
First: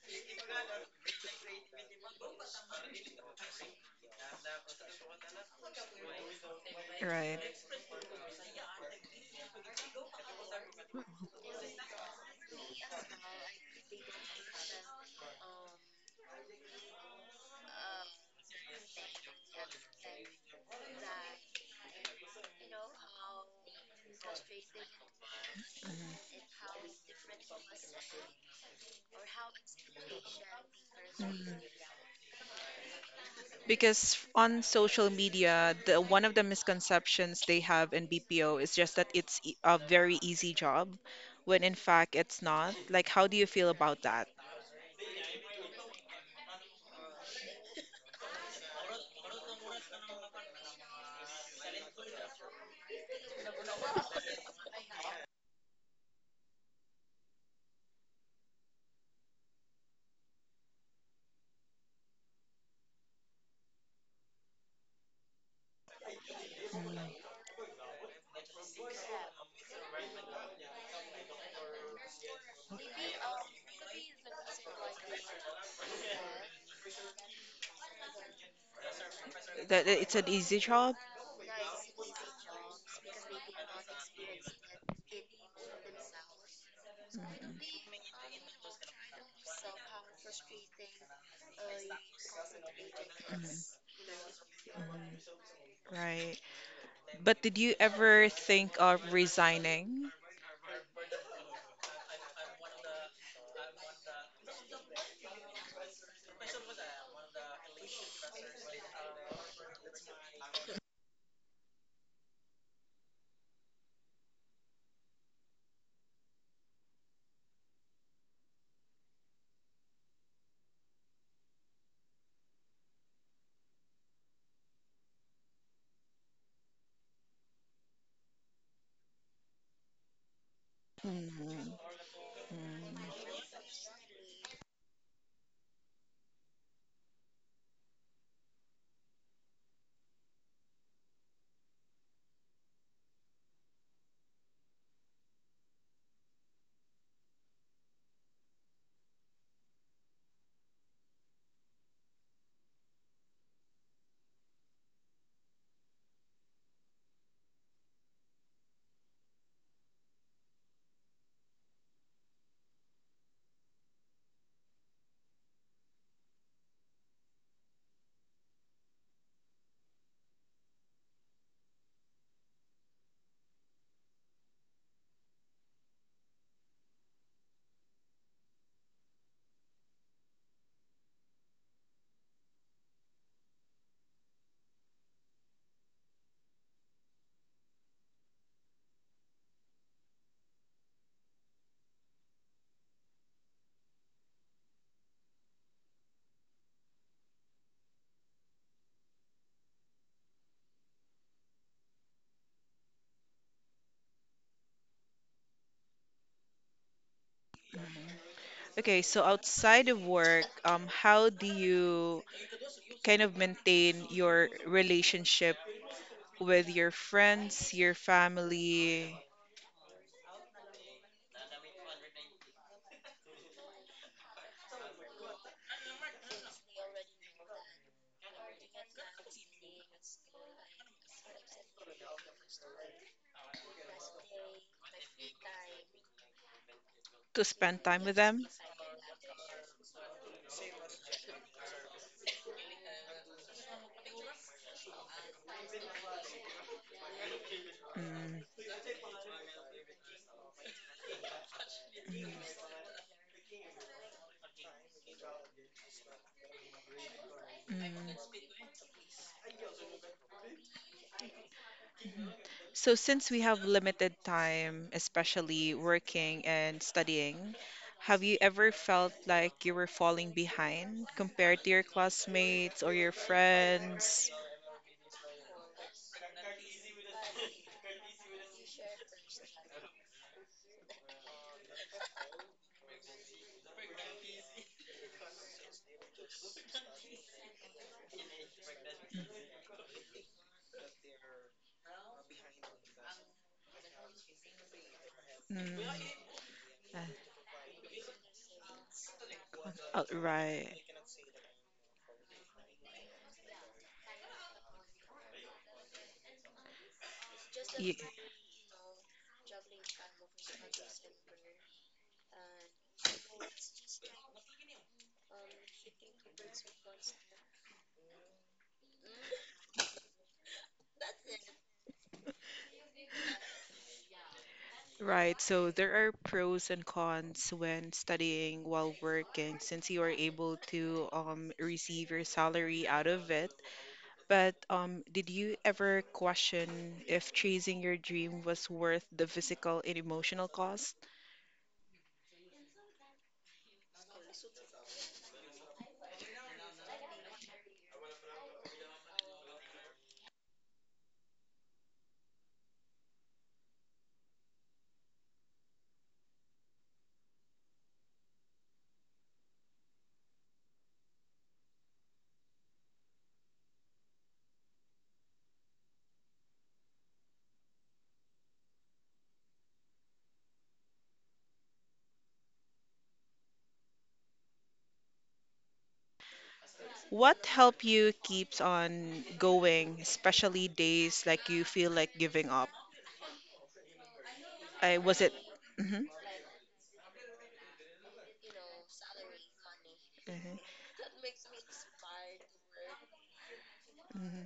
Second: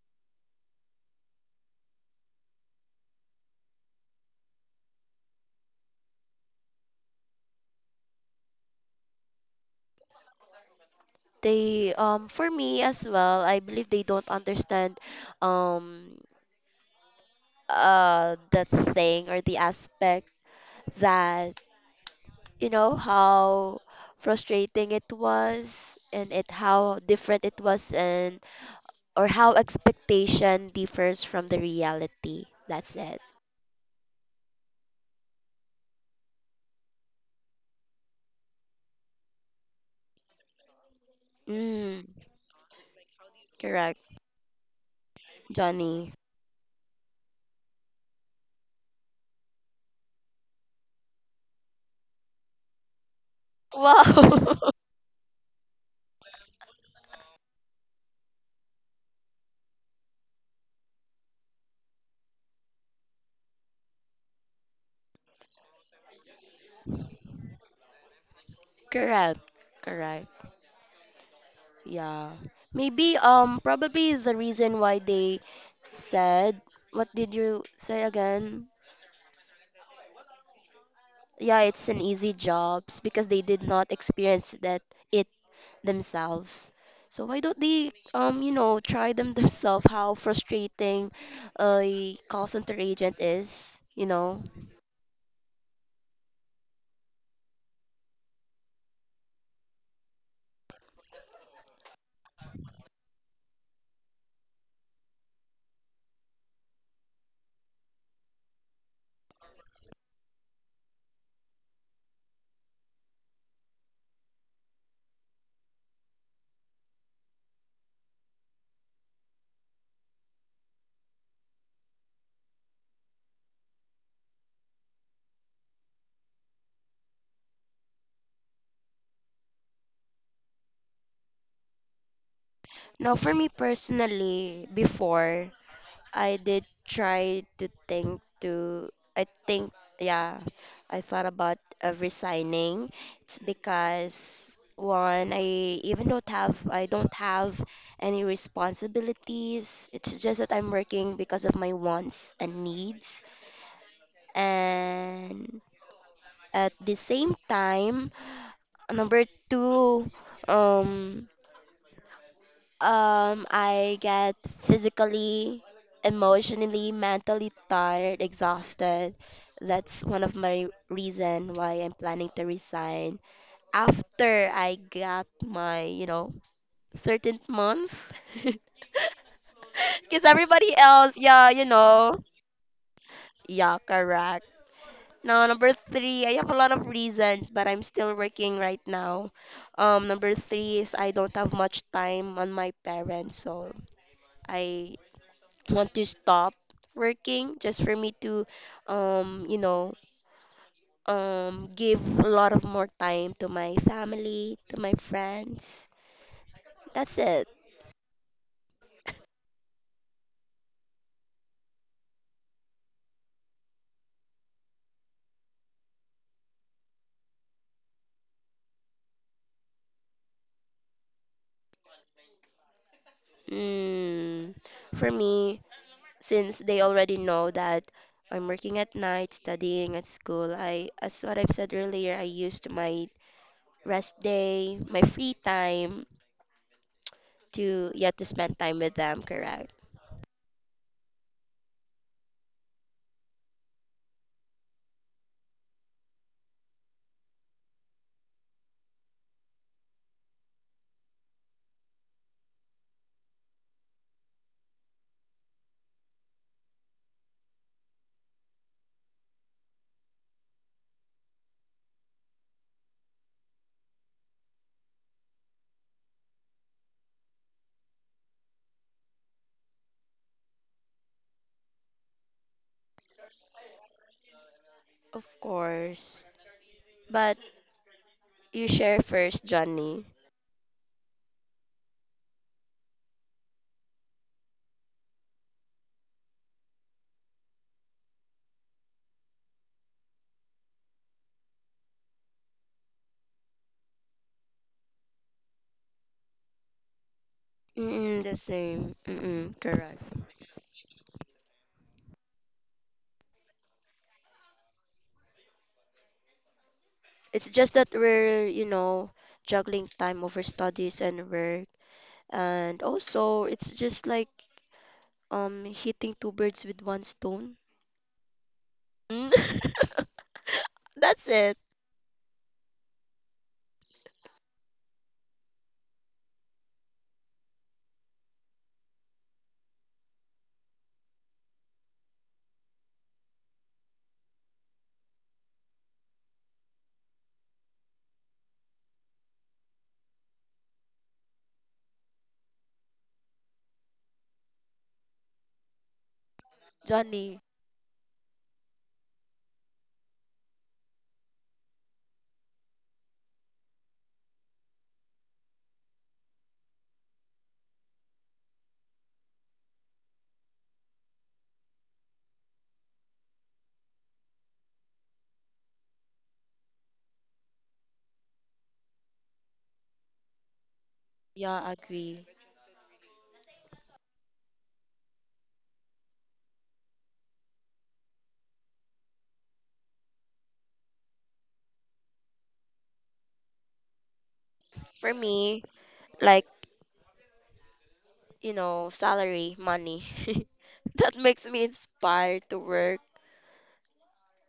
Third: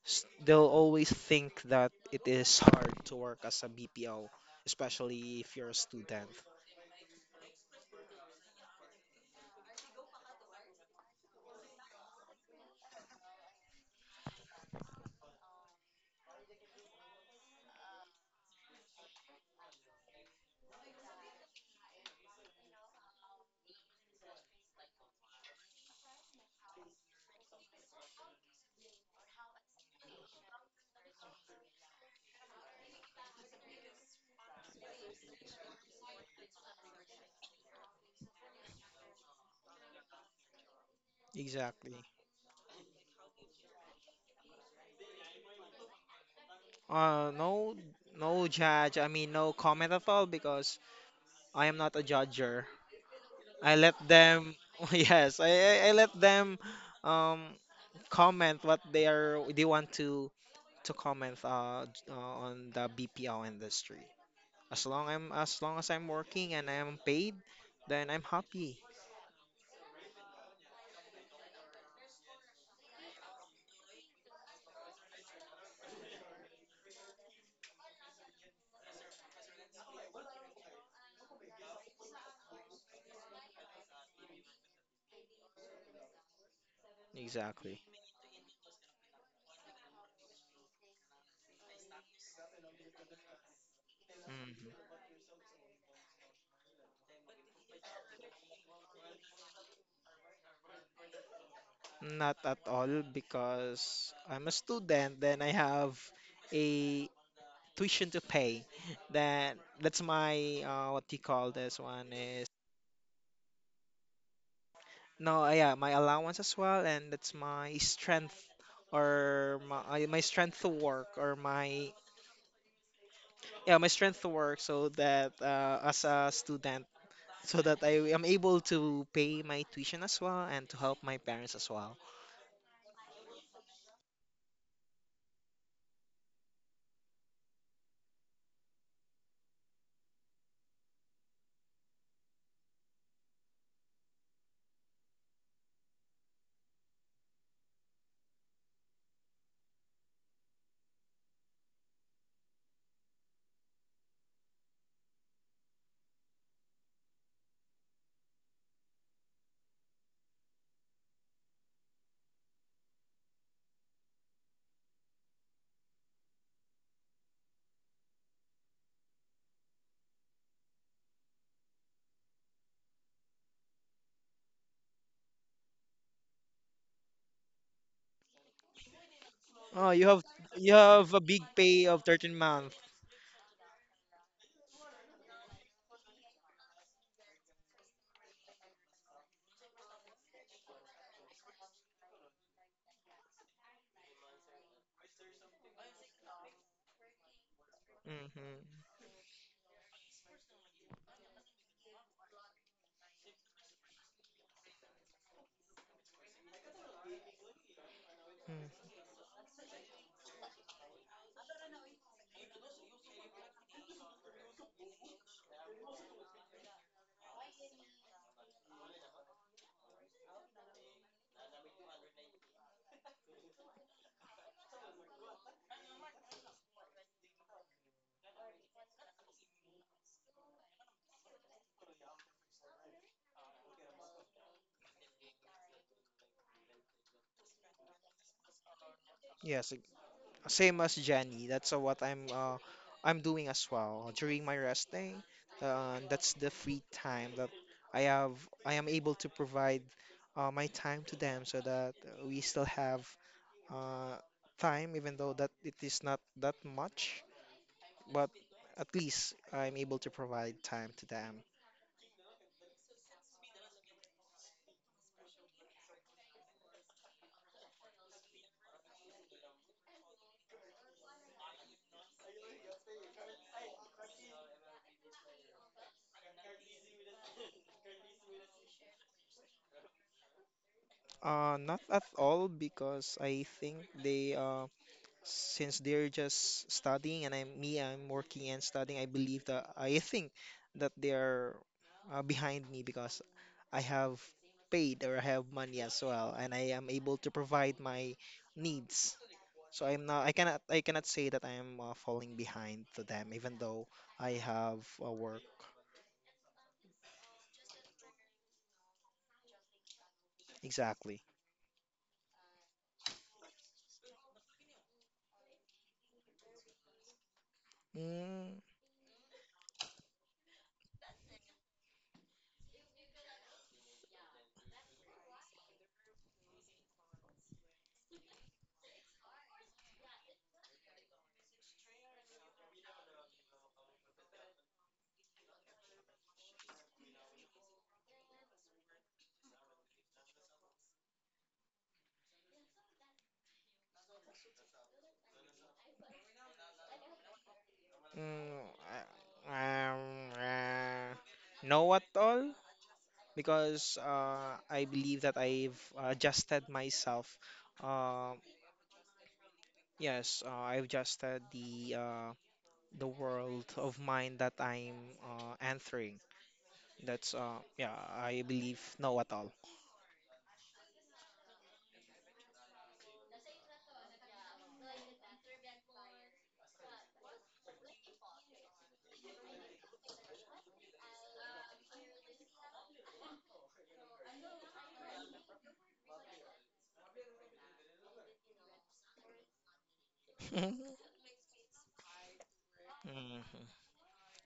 s- they'll always think that it is hard to work as a BPO, especially if you're a student.
Right.
They, for me as well, I believe they don't understand um that thing or the aspect, that you know how frustrating it was, and it, how different it was, and or how expectation differs from
Mhm.
the reality. That's it.
Because on social media, the one of the misconceptions they have in BPO is just that it's a very easy job, when in
Exactly.
Mm,
fact it's not. Like, how do you feel about
correct,
that?
Johnny.
No, no judge. I mean, no comment at all because I am not a judger. I let them.
Wow.
Yes, I let them, um comment what they want to comment, on the BPO industry. As long as I'm working and I'm
Mm.
paid, then I'm happy.
Correct. Correct. Yeah. Maybe probably the reason why they said, what did you say again?
That it's an easy job?
Yeah, it's an easy jobs because they did not experience that it themselves. So why don't
Mhm.
Exactly.
they you know try them themselves how frustrating a call center agent
Mhm.
is, you know?
Hmm.
Mhm. Right. But did you ever think of resigning?
Not at all because I'm a student. Then I have a tuition to pay. Then that's my, what you call this one is, no yeah, my allowance as well, and that's my strength or my strength to work, or my, yeah, my strength to work so that, as a student, so that I am able to pay my tuition as well and to help my parents as
Mhm.
well.
Now, for
Mm.
me personally, before, I did try to think to, I think, yeah, I thought about resigning. It's because one, I even don't have, I don't have any responsibilities. It's just that I'm working because of my wants and needs. And at the same time, number two, um, I get physically, emotionally, mentally tired, exhausted. That's one of my reason why I'm planning to resign after I got my, you know, certain months.
Oh, you
Because
have you
everybody
have
else,
a big
yeah, you
pay of
know,
13 month.
yeah, correct. Now, number three, I have a lot of reasons, but I'm still working right now. Number three is I don't have much time on my parents, so I want to stop working just for me to
Mm-hmm.
you know give a lot of more time to my family, to my friends. That's it.
Mm-hmm.
Okay, so outside of work, how do you kind of maintain your relationship with your friends, your family,
Mm. For me, since they already know that I'm working at night, studying at school, I, as what I've said earlier, I used my rest day, my free time
to spend
to,
time
yeah,
with
to
them?
spend time with them, correct.
Yes, like same as Jenny. That's, what I'm, I'm doing as well during my rest day. That's the free time that I have.
Mm,
I am able to provide, my time to them, so that we
mm,
still have, uh, time, even though that it is not that much, but
mm.
at least I'm able to provide time to them.
So, since we have limited time, especially working and studying, have you ever felt like you were falling behind compared to your classmates or your friends?
Of course, but you share first, Johnny.
Not at all because I think they, since they're just studying and I'm me, I'm working and studying. I believe that I think that they are, behind me because I have paid or I have
Mm,
money as well, and I am
uh,
able to provide my
Mm-mm, the same.
needs.
Mm-mm,
So
correct.
oh,
I'm not, I cannot,
right.
I cannot say that I am, falling behind to them, even though I have, work.
It's just that
Ye-
we're, you know, juggling time over studies
Exactly.
and work. And also, it's just like hitting two birds with one stone.
Mm,
Mm. That's it,
Right, so there are pros and cons when studying while working since you are able to receive your salary out of it. But did you ever question if chasing your dream was worth the physical and emotional cost?
Johnny.
mm, uh, um, uh, no at all, because I believe that I've adjusted myself. Uh, yes, I've adjusted the world of mine that I'm, entering. That's, yeah, I believe no at all.
Yeah, agree.
What helped you keeps on going, especially days like you feel like giving up? I
For
was it.
me,
hmm
like, you know, salary, money.
hmm
That makes me inspired to work.
Mhm.
hmm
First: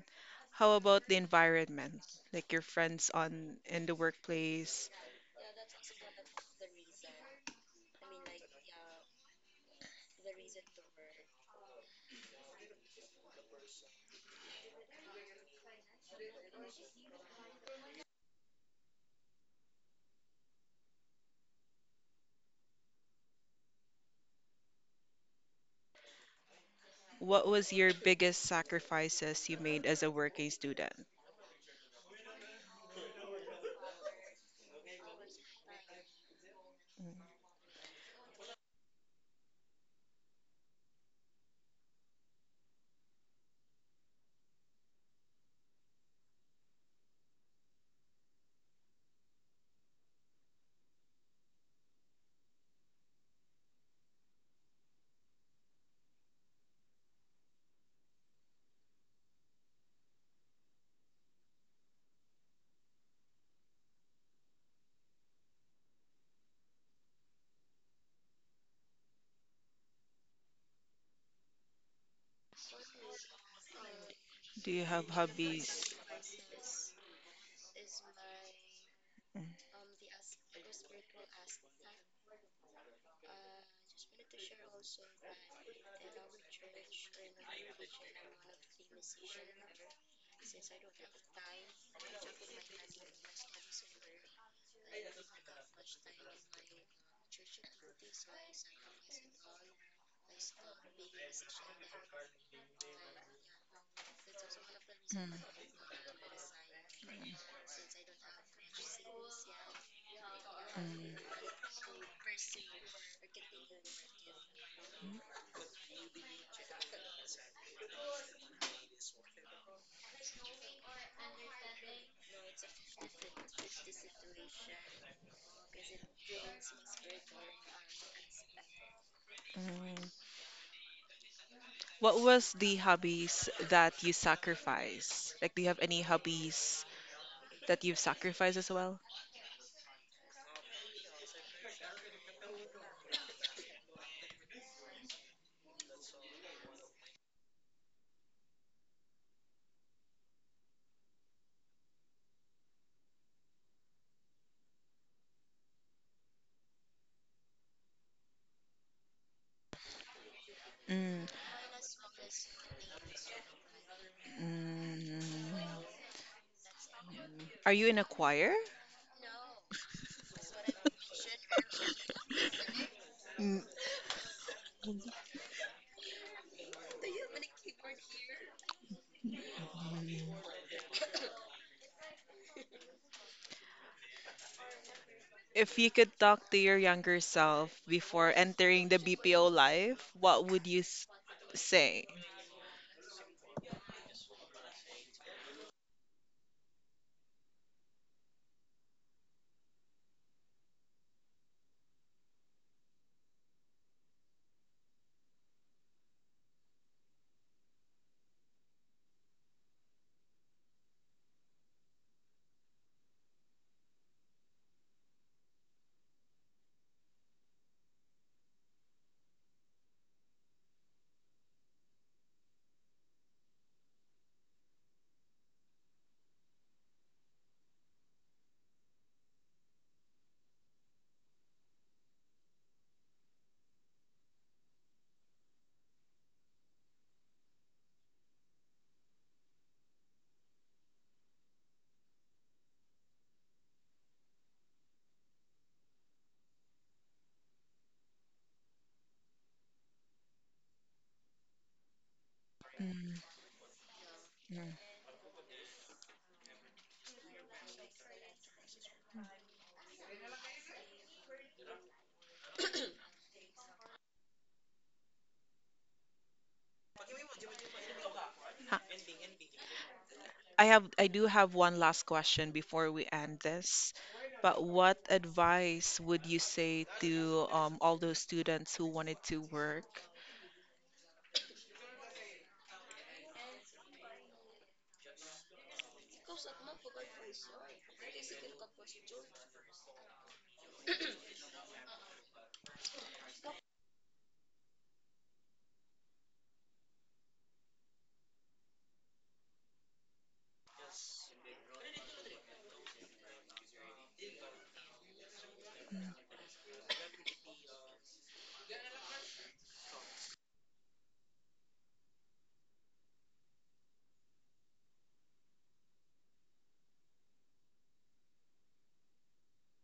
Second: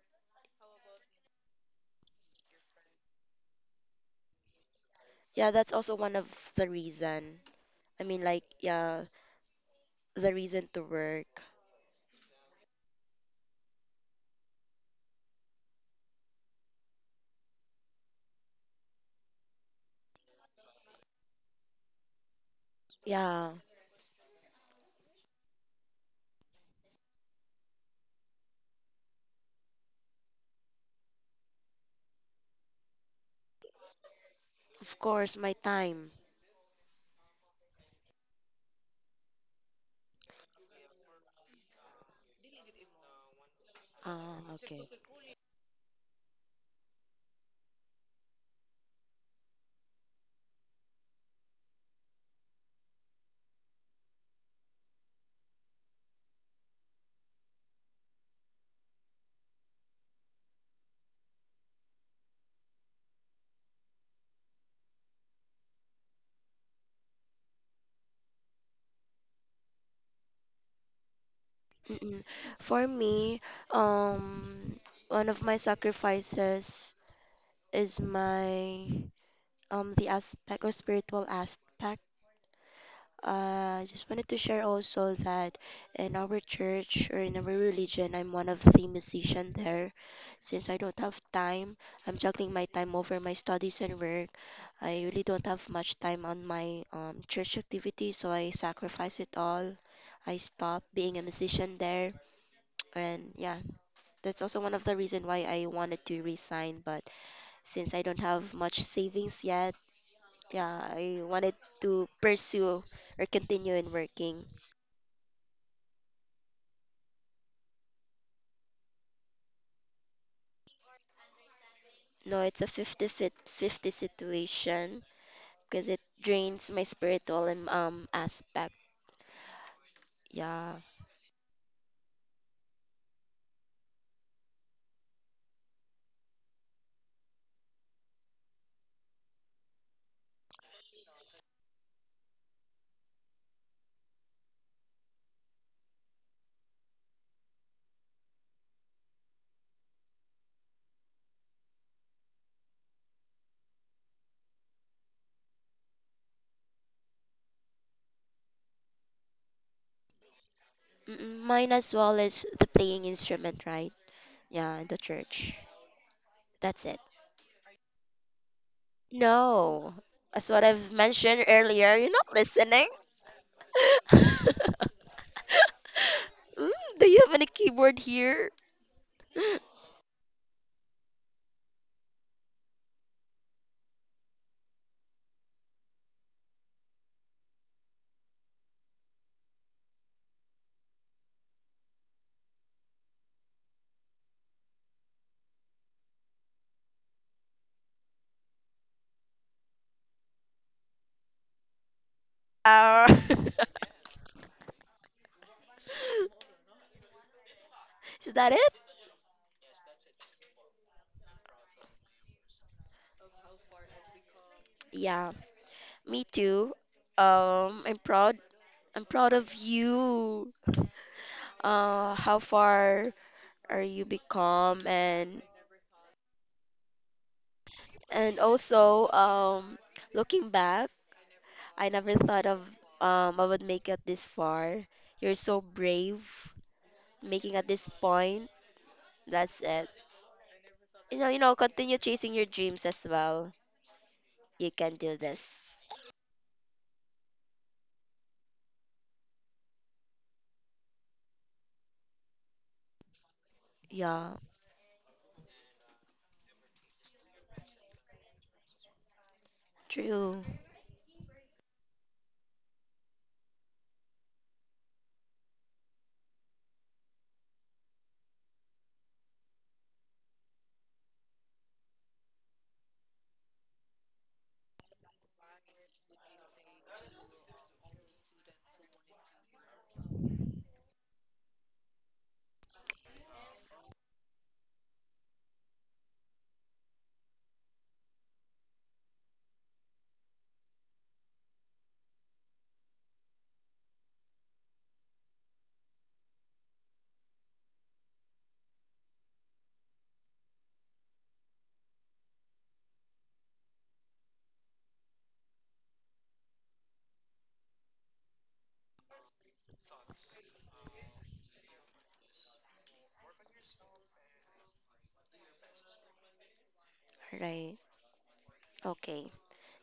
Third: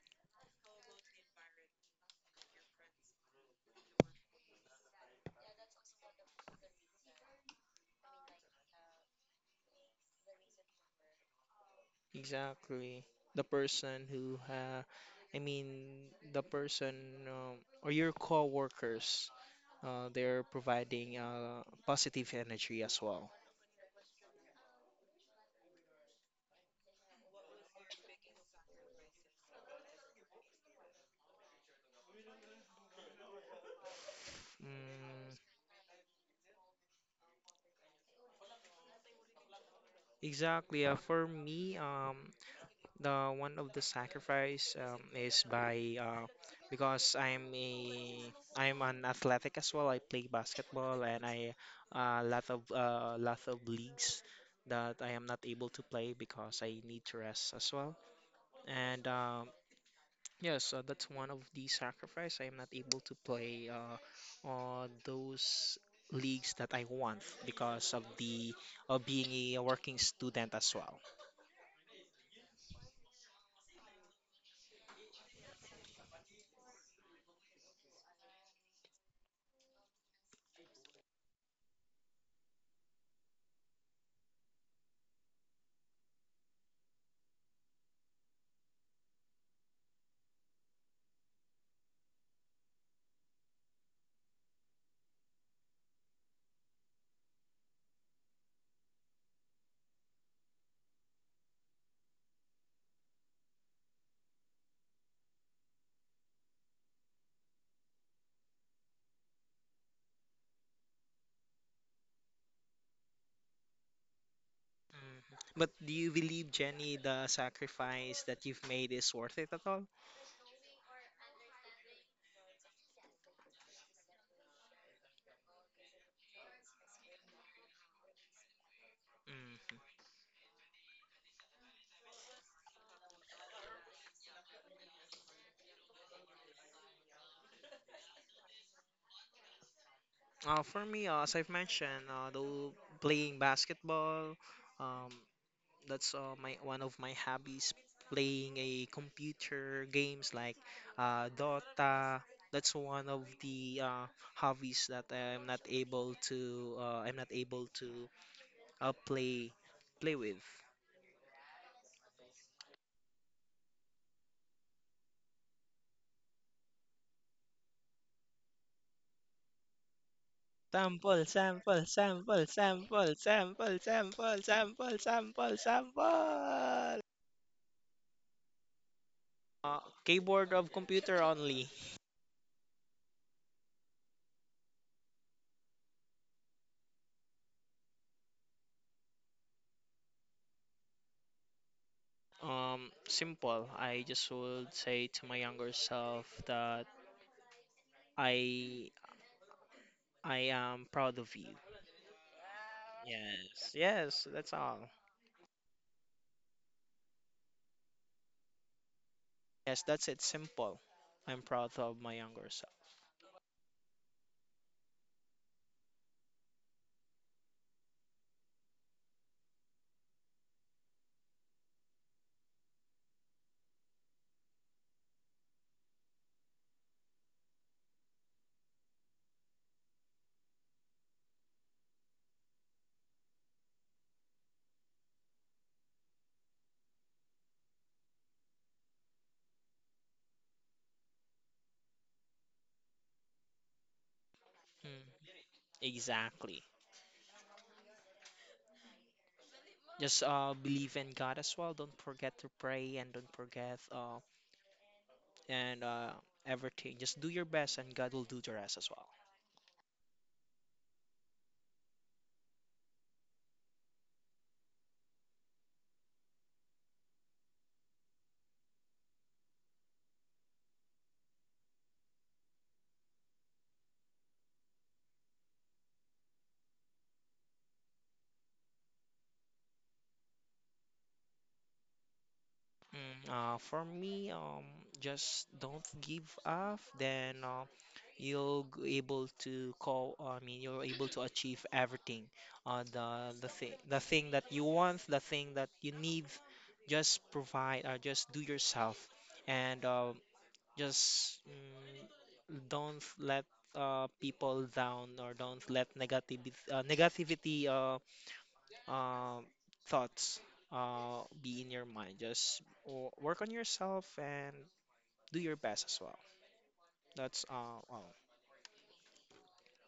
How about the environment, like your friends on in the workplace?
Yeah, that's also one of the reason. I mean, like, yeah, the reason to work.
Exactly. The person who ha I mean, the person, or your coworkers, they're providing, positive energy as well.
Yeah,
What was your biggest sacrifices you made as a working student?
of
Mm,
course, my time.
exactly. For me, the one of the
Ah,
sacrifice,
okay.
is by, because I'm an athletic as well. I play basketball, and I, a lot of leagues that I am not able to play because I need to rest as well. And, yes, that's one of the sacrifice. I am not able to play, on those leagues that I want because of the of being a working student as well.
Mm-mm. For me,
Do
um,
you have
one of my
hobbies?
sacrifices is my,
Mm,
the aspect or spiritual aspect. I just wanted to share also that in our church or in our religion, I'm one of the musician there. Since I don't have time, I'm juggling my time over my studies and work. I really don't have much time on my church activity, so I sacrifice it all. I stop being a musician there. And yeah, that's also one of the reason
mm,
why I wanted to resign. But since I don't have much savings yet, yeah, I
mm,
wanted to pursue or continue in working.
Mhm. But do you believe, Jenny, the sacrifice that you've made is worth it at all?
No, it's a 50 fit 50 situation because it drains my spiritual and aspect.
Mhm.
mm.
Yeah.
What was the hobbies that you sacrifice? Like, do you have any hobbies that you've sacrificed as well?
For me, as I've mentioned, though playing basketball, um, that's, my one of my hobbies, playing a computer games like, Dota. That's one of the, hobbies that I'm not able to, uh, play play with.
Mm,
Mm-mm, mine as well is the playing instrument, right? Yeah, in the church.
mm.
That's it.
Are you in a choir?
No. As what I've
Sample,
mentioned
sample,
earlier, you're not
sample,
listening.
sample,
Mm.
sample, sample, sample, sample,
Mm,
sample.
do you have any keyboard here?
Keyboard of computer only.
If you could talk to your younger self before entering the BPO life, what would you say?
Simple. I just would say to my younger self that I I am proud of you.
Uh,
Yes, yes, that's all.
is that it?
Yes, that's it. Simple. I'm proud of my younger self.
Yeah, me too. I'm proud. I'm proud of you. How far are you become? And also, looking back, I never thought of, I would make it this far. You're so brave, making at this point. That's it. You know, you know, continue chasing your dreams as well. You can
Mm,
do this.
exactly. Just, believe in God as well. Don't forget to pray, and
Mm,
don't forget,
Yeah,
mm.
and everything. Just do your best and God will do the rest as well.
true.
Ha- I do have one last question before we end this. But what advice would you say to all those students who wanted to work.
Mm, for me, just don't give up, then, you'll able to call. I mean, you're able to achieve everything. The thing that you want, the thing that you need, just provide or just do yourself, and, just, don't let, people down, or don't let negativity, um, thoughts, be in your mind. Just work on yourself and do your best as well. That's,
Right.
well.
Okay.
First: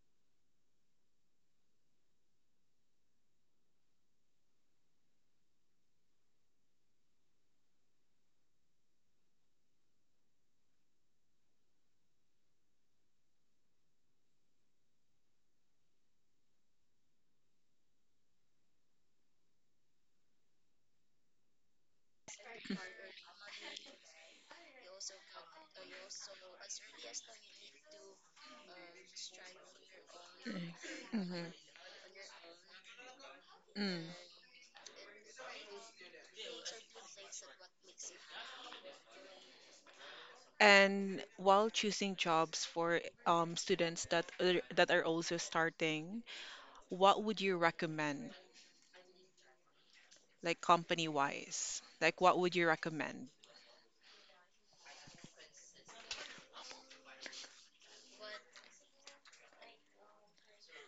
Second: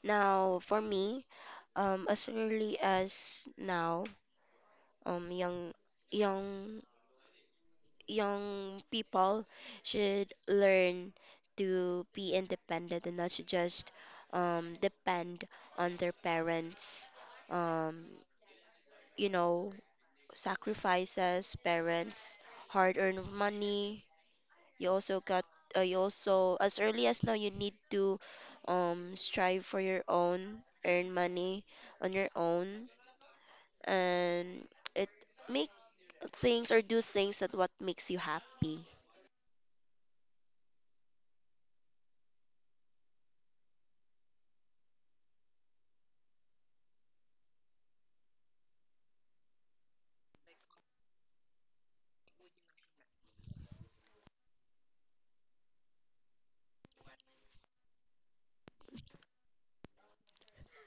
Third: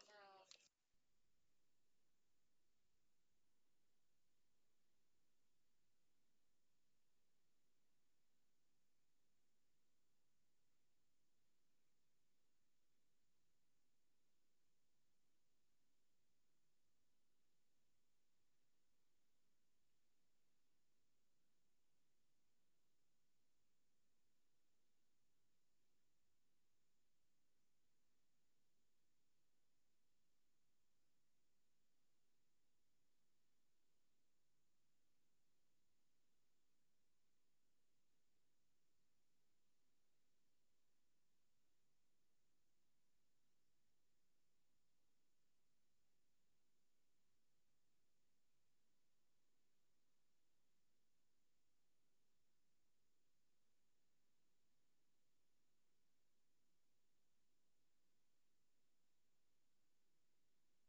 Now, for me, as early as now, young, young, young people should learn to be independent and not to just depend on their parents. Um, you know, sacrifices, parents, hard-earned money, you also got, you also as early as now you need to strive for your own, earn
Mhm.
money on your own,
Mm.
and it make things or do things that what makes you happy.
And while choosing jobs for students that are also starting, what would you recommend, like company wise? Like, what would you recommend?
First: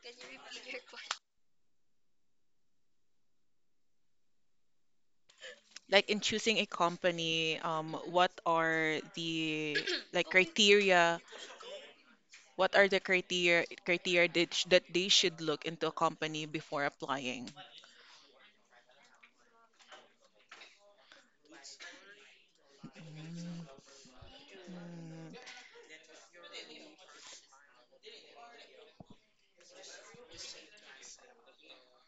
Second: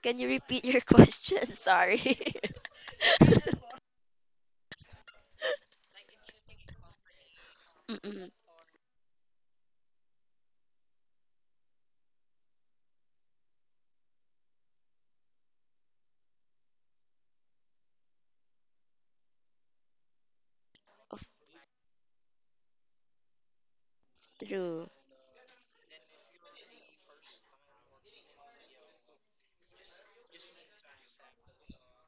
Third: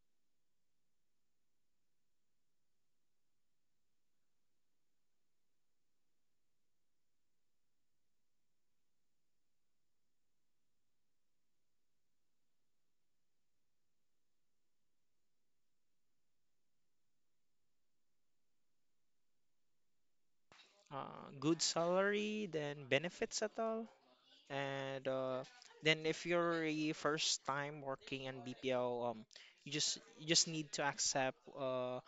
Can you repeat your question? Sorry.
Like in choosing a company,
Mm-mm.
what are the like criteria? What are the criteria that, that they should look into a company before applying?
Of
Good salary, then
Mm,
benefits at
mm,
all,
true.
and, then if you're a first time working in BPO, you just need to accept,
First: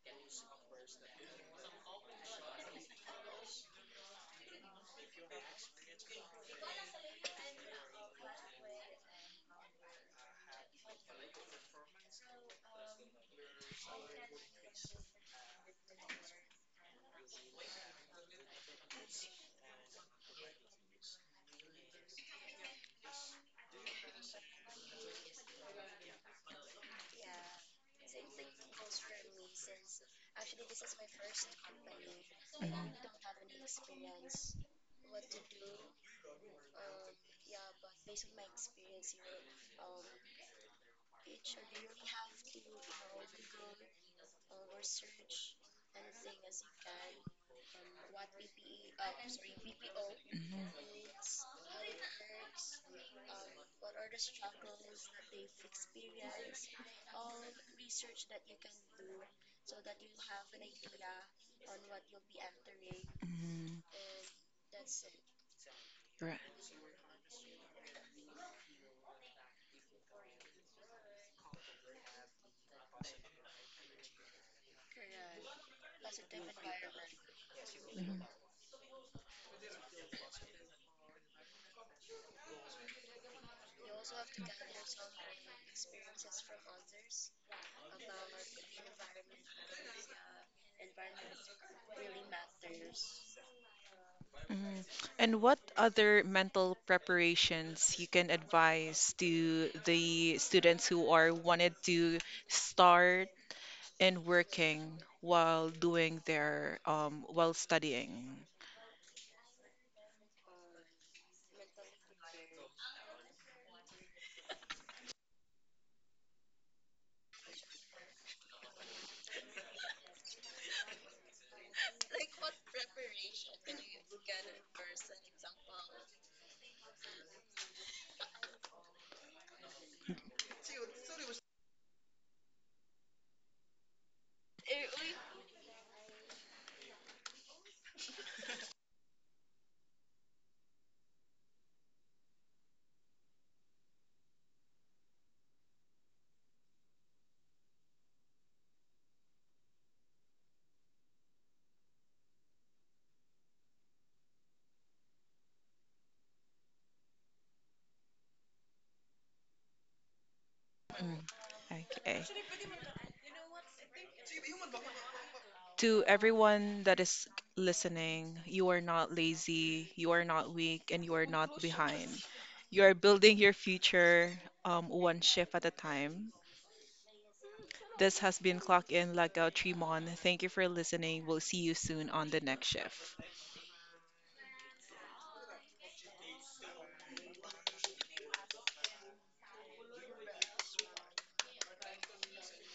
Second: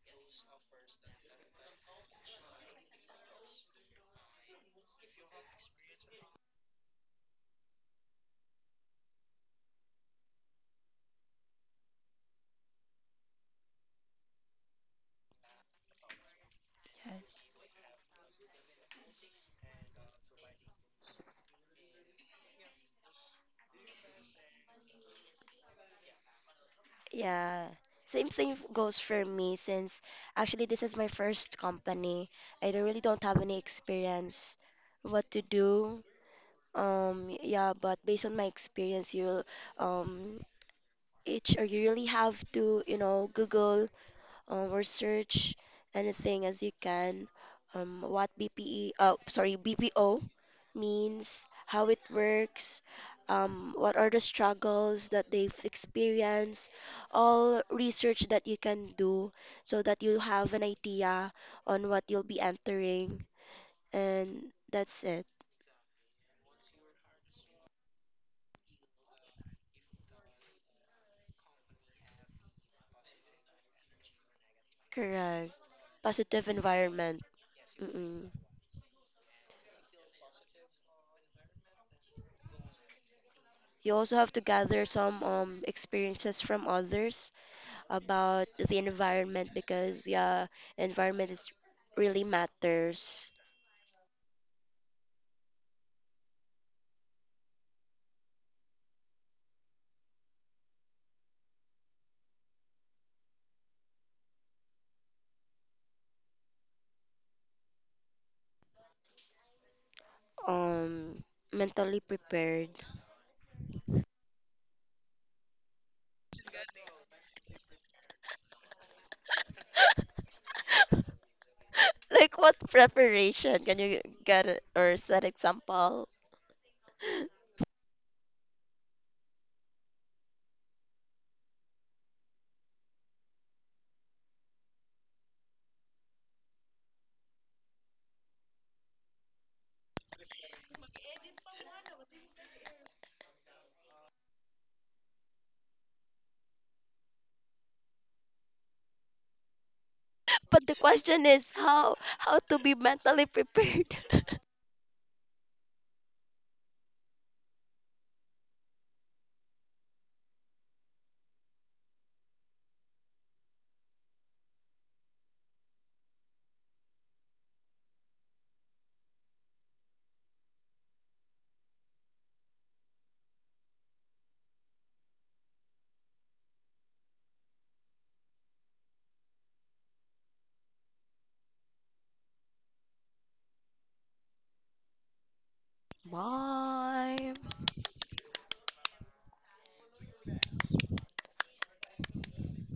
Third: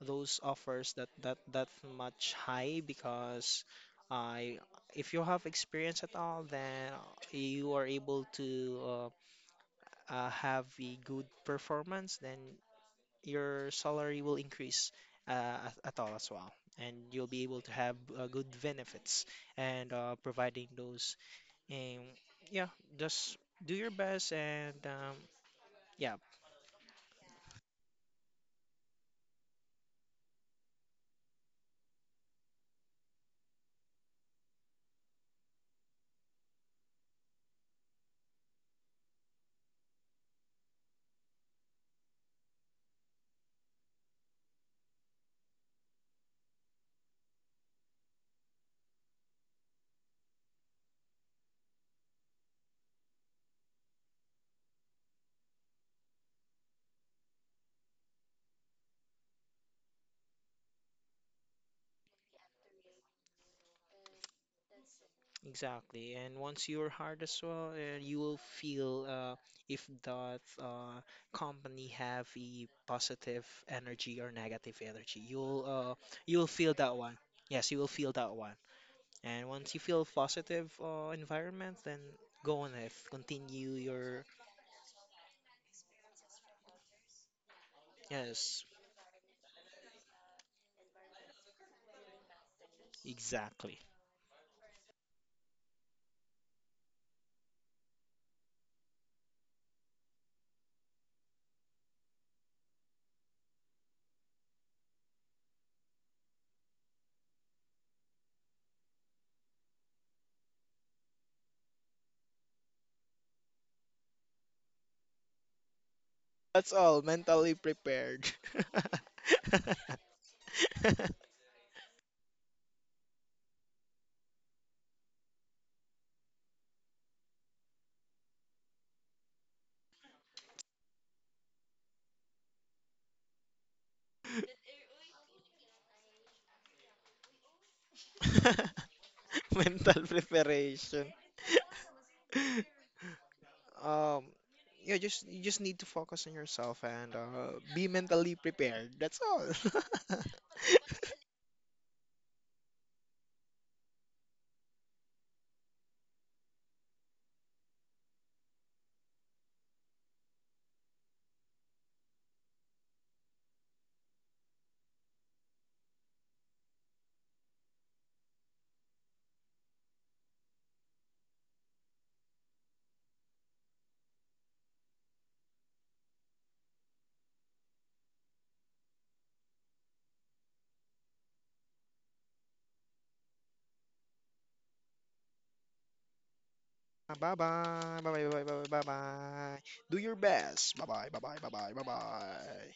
those offers that much high, because I. If you have experience at all, then you are able to, uh, have a good performance, then your salary will increase, at all as well. And you'll
Yes.
be able to have, good benefits and, providing those. And yeah, just do your best and, yeah,
Yeah. Same thing, goes for me since actually this is my first company. I don't really don't have any experience what to do. Yeah, but based on my experience, you'll, um, each, or you really have to, you know, Google, or search anything as you can. What BPE, sorry, BPO
mm, mm.
means, how it works, what are the struggles that they've experienced, all research that you can do so that you have an idea on what you'll be entering,
Mhm.
and that's it.
exactly.
Right.
And once you're hard as well, you will feel, if that, company have a positive energy or negative energy.
Correct.
You'll
Positive
feel that one.
environment.
Yes, you will feel
Mhm.
Mm-mm.
that one. And once you feel positive, environment, then go on it. Continue
You also
your,
have to gather some experiences from others about
yes,
the environment because yeah, environment is really matters.
exactly.
Mhm. And what other mental preparations you can advise to the students who are wanted to start and working while doing their while studying?
Um, mentally prepared.
That's all. Mentally prepared.
Like what preparation? Can you get it or set example?
Mental preparation. Um, yeah, just you just need to focus on yourself and, be mentally prepared. That's all.
But the question is how to be mentally prepared.
Mm. Okay. To everyone that is listening, you are not lazy, you are not weak, and you are not behind. You are building your future one shift at a time. This has been Clock In Like a Tremon. Thank you for listening. We'll see you soon on the next shift.
Bye
Why?
bye. Bye bye bye bye bye bye. Do your best. Bye bye bye bye bye bye bye, bye.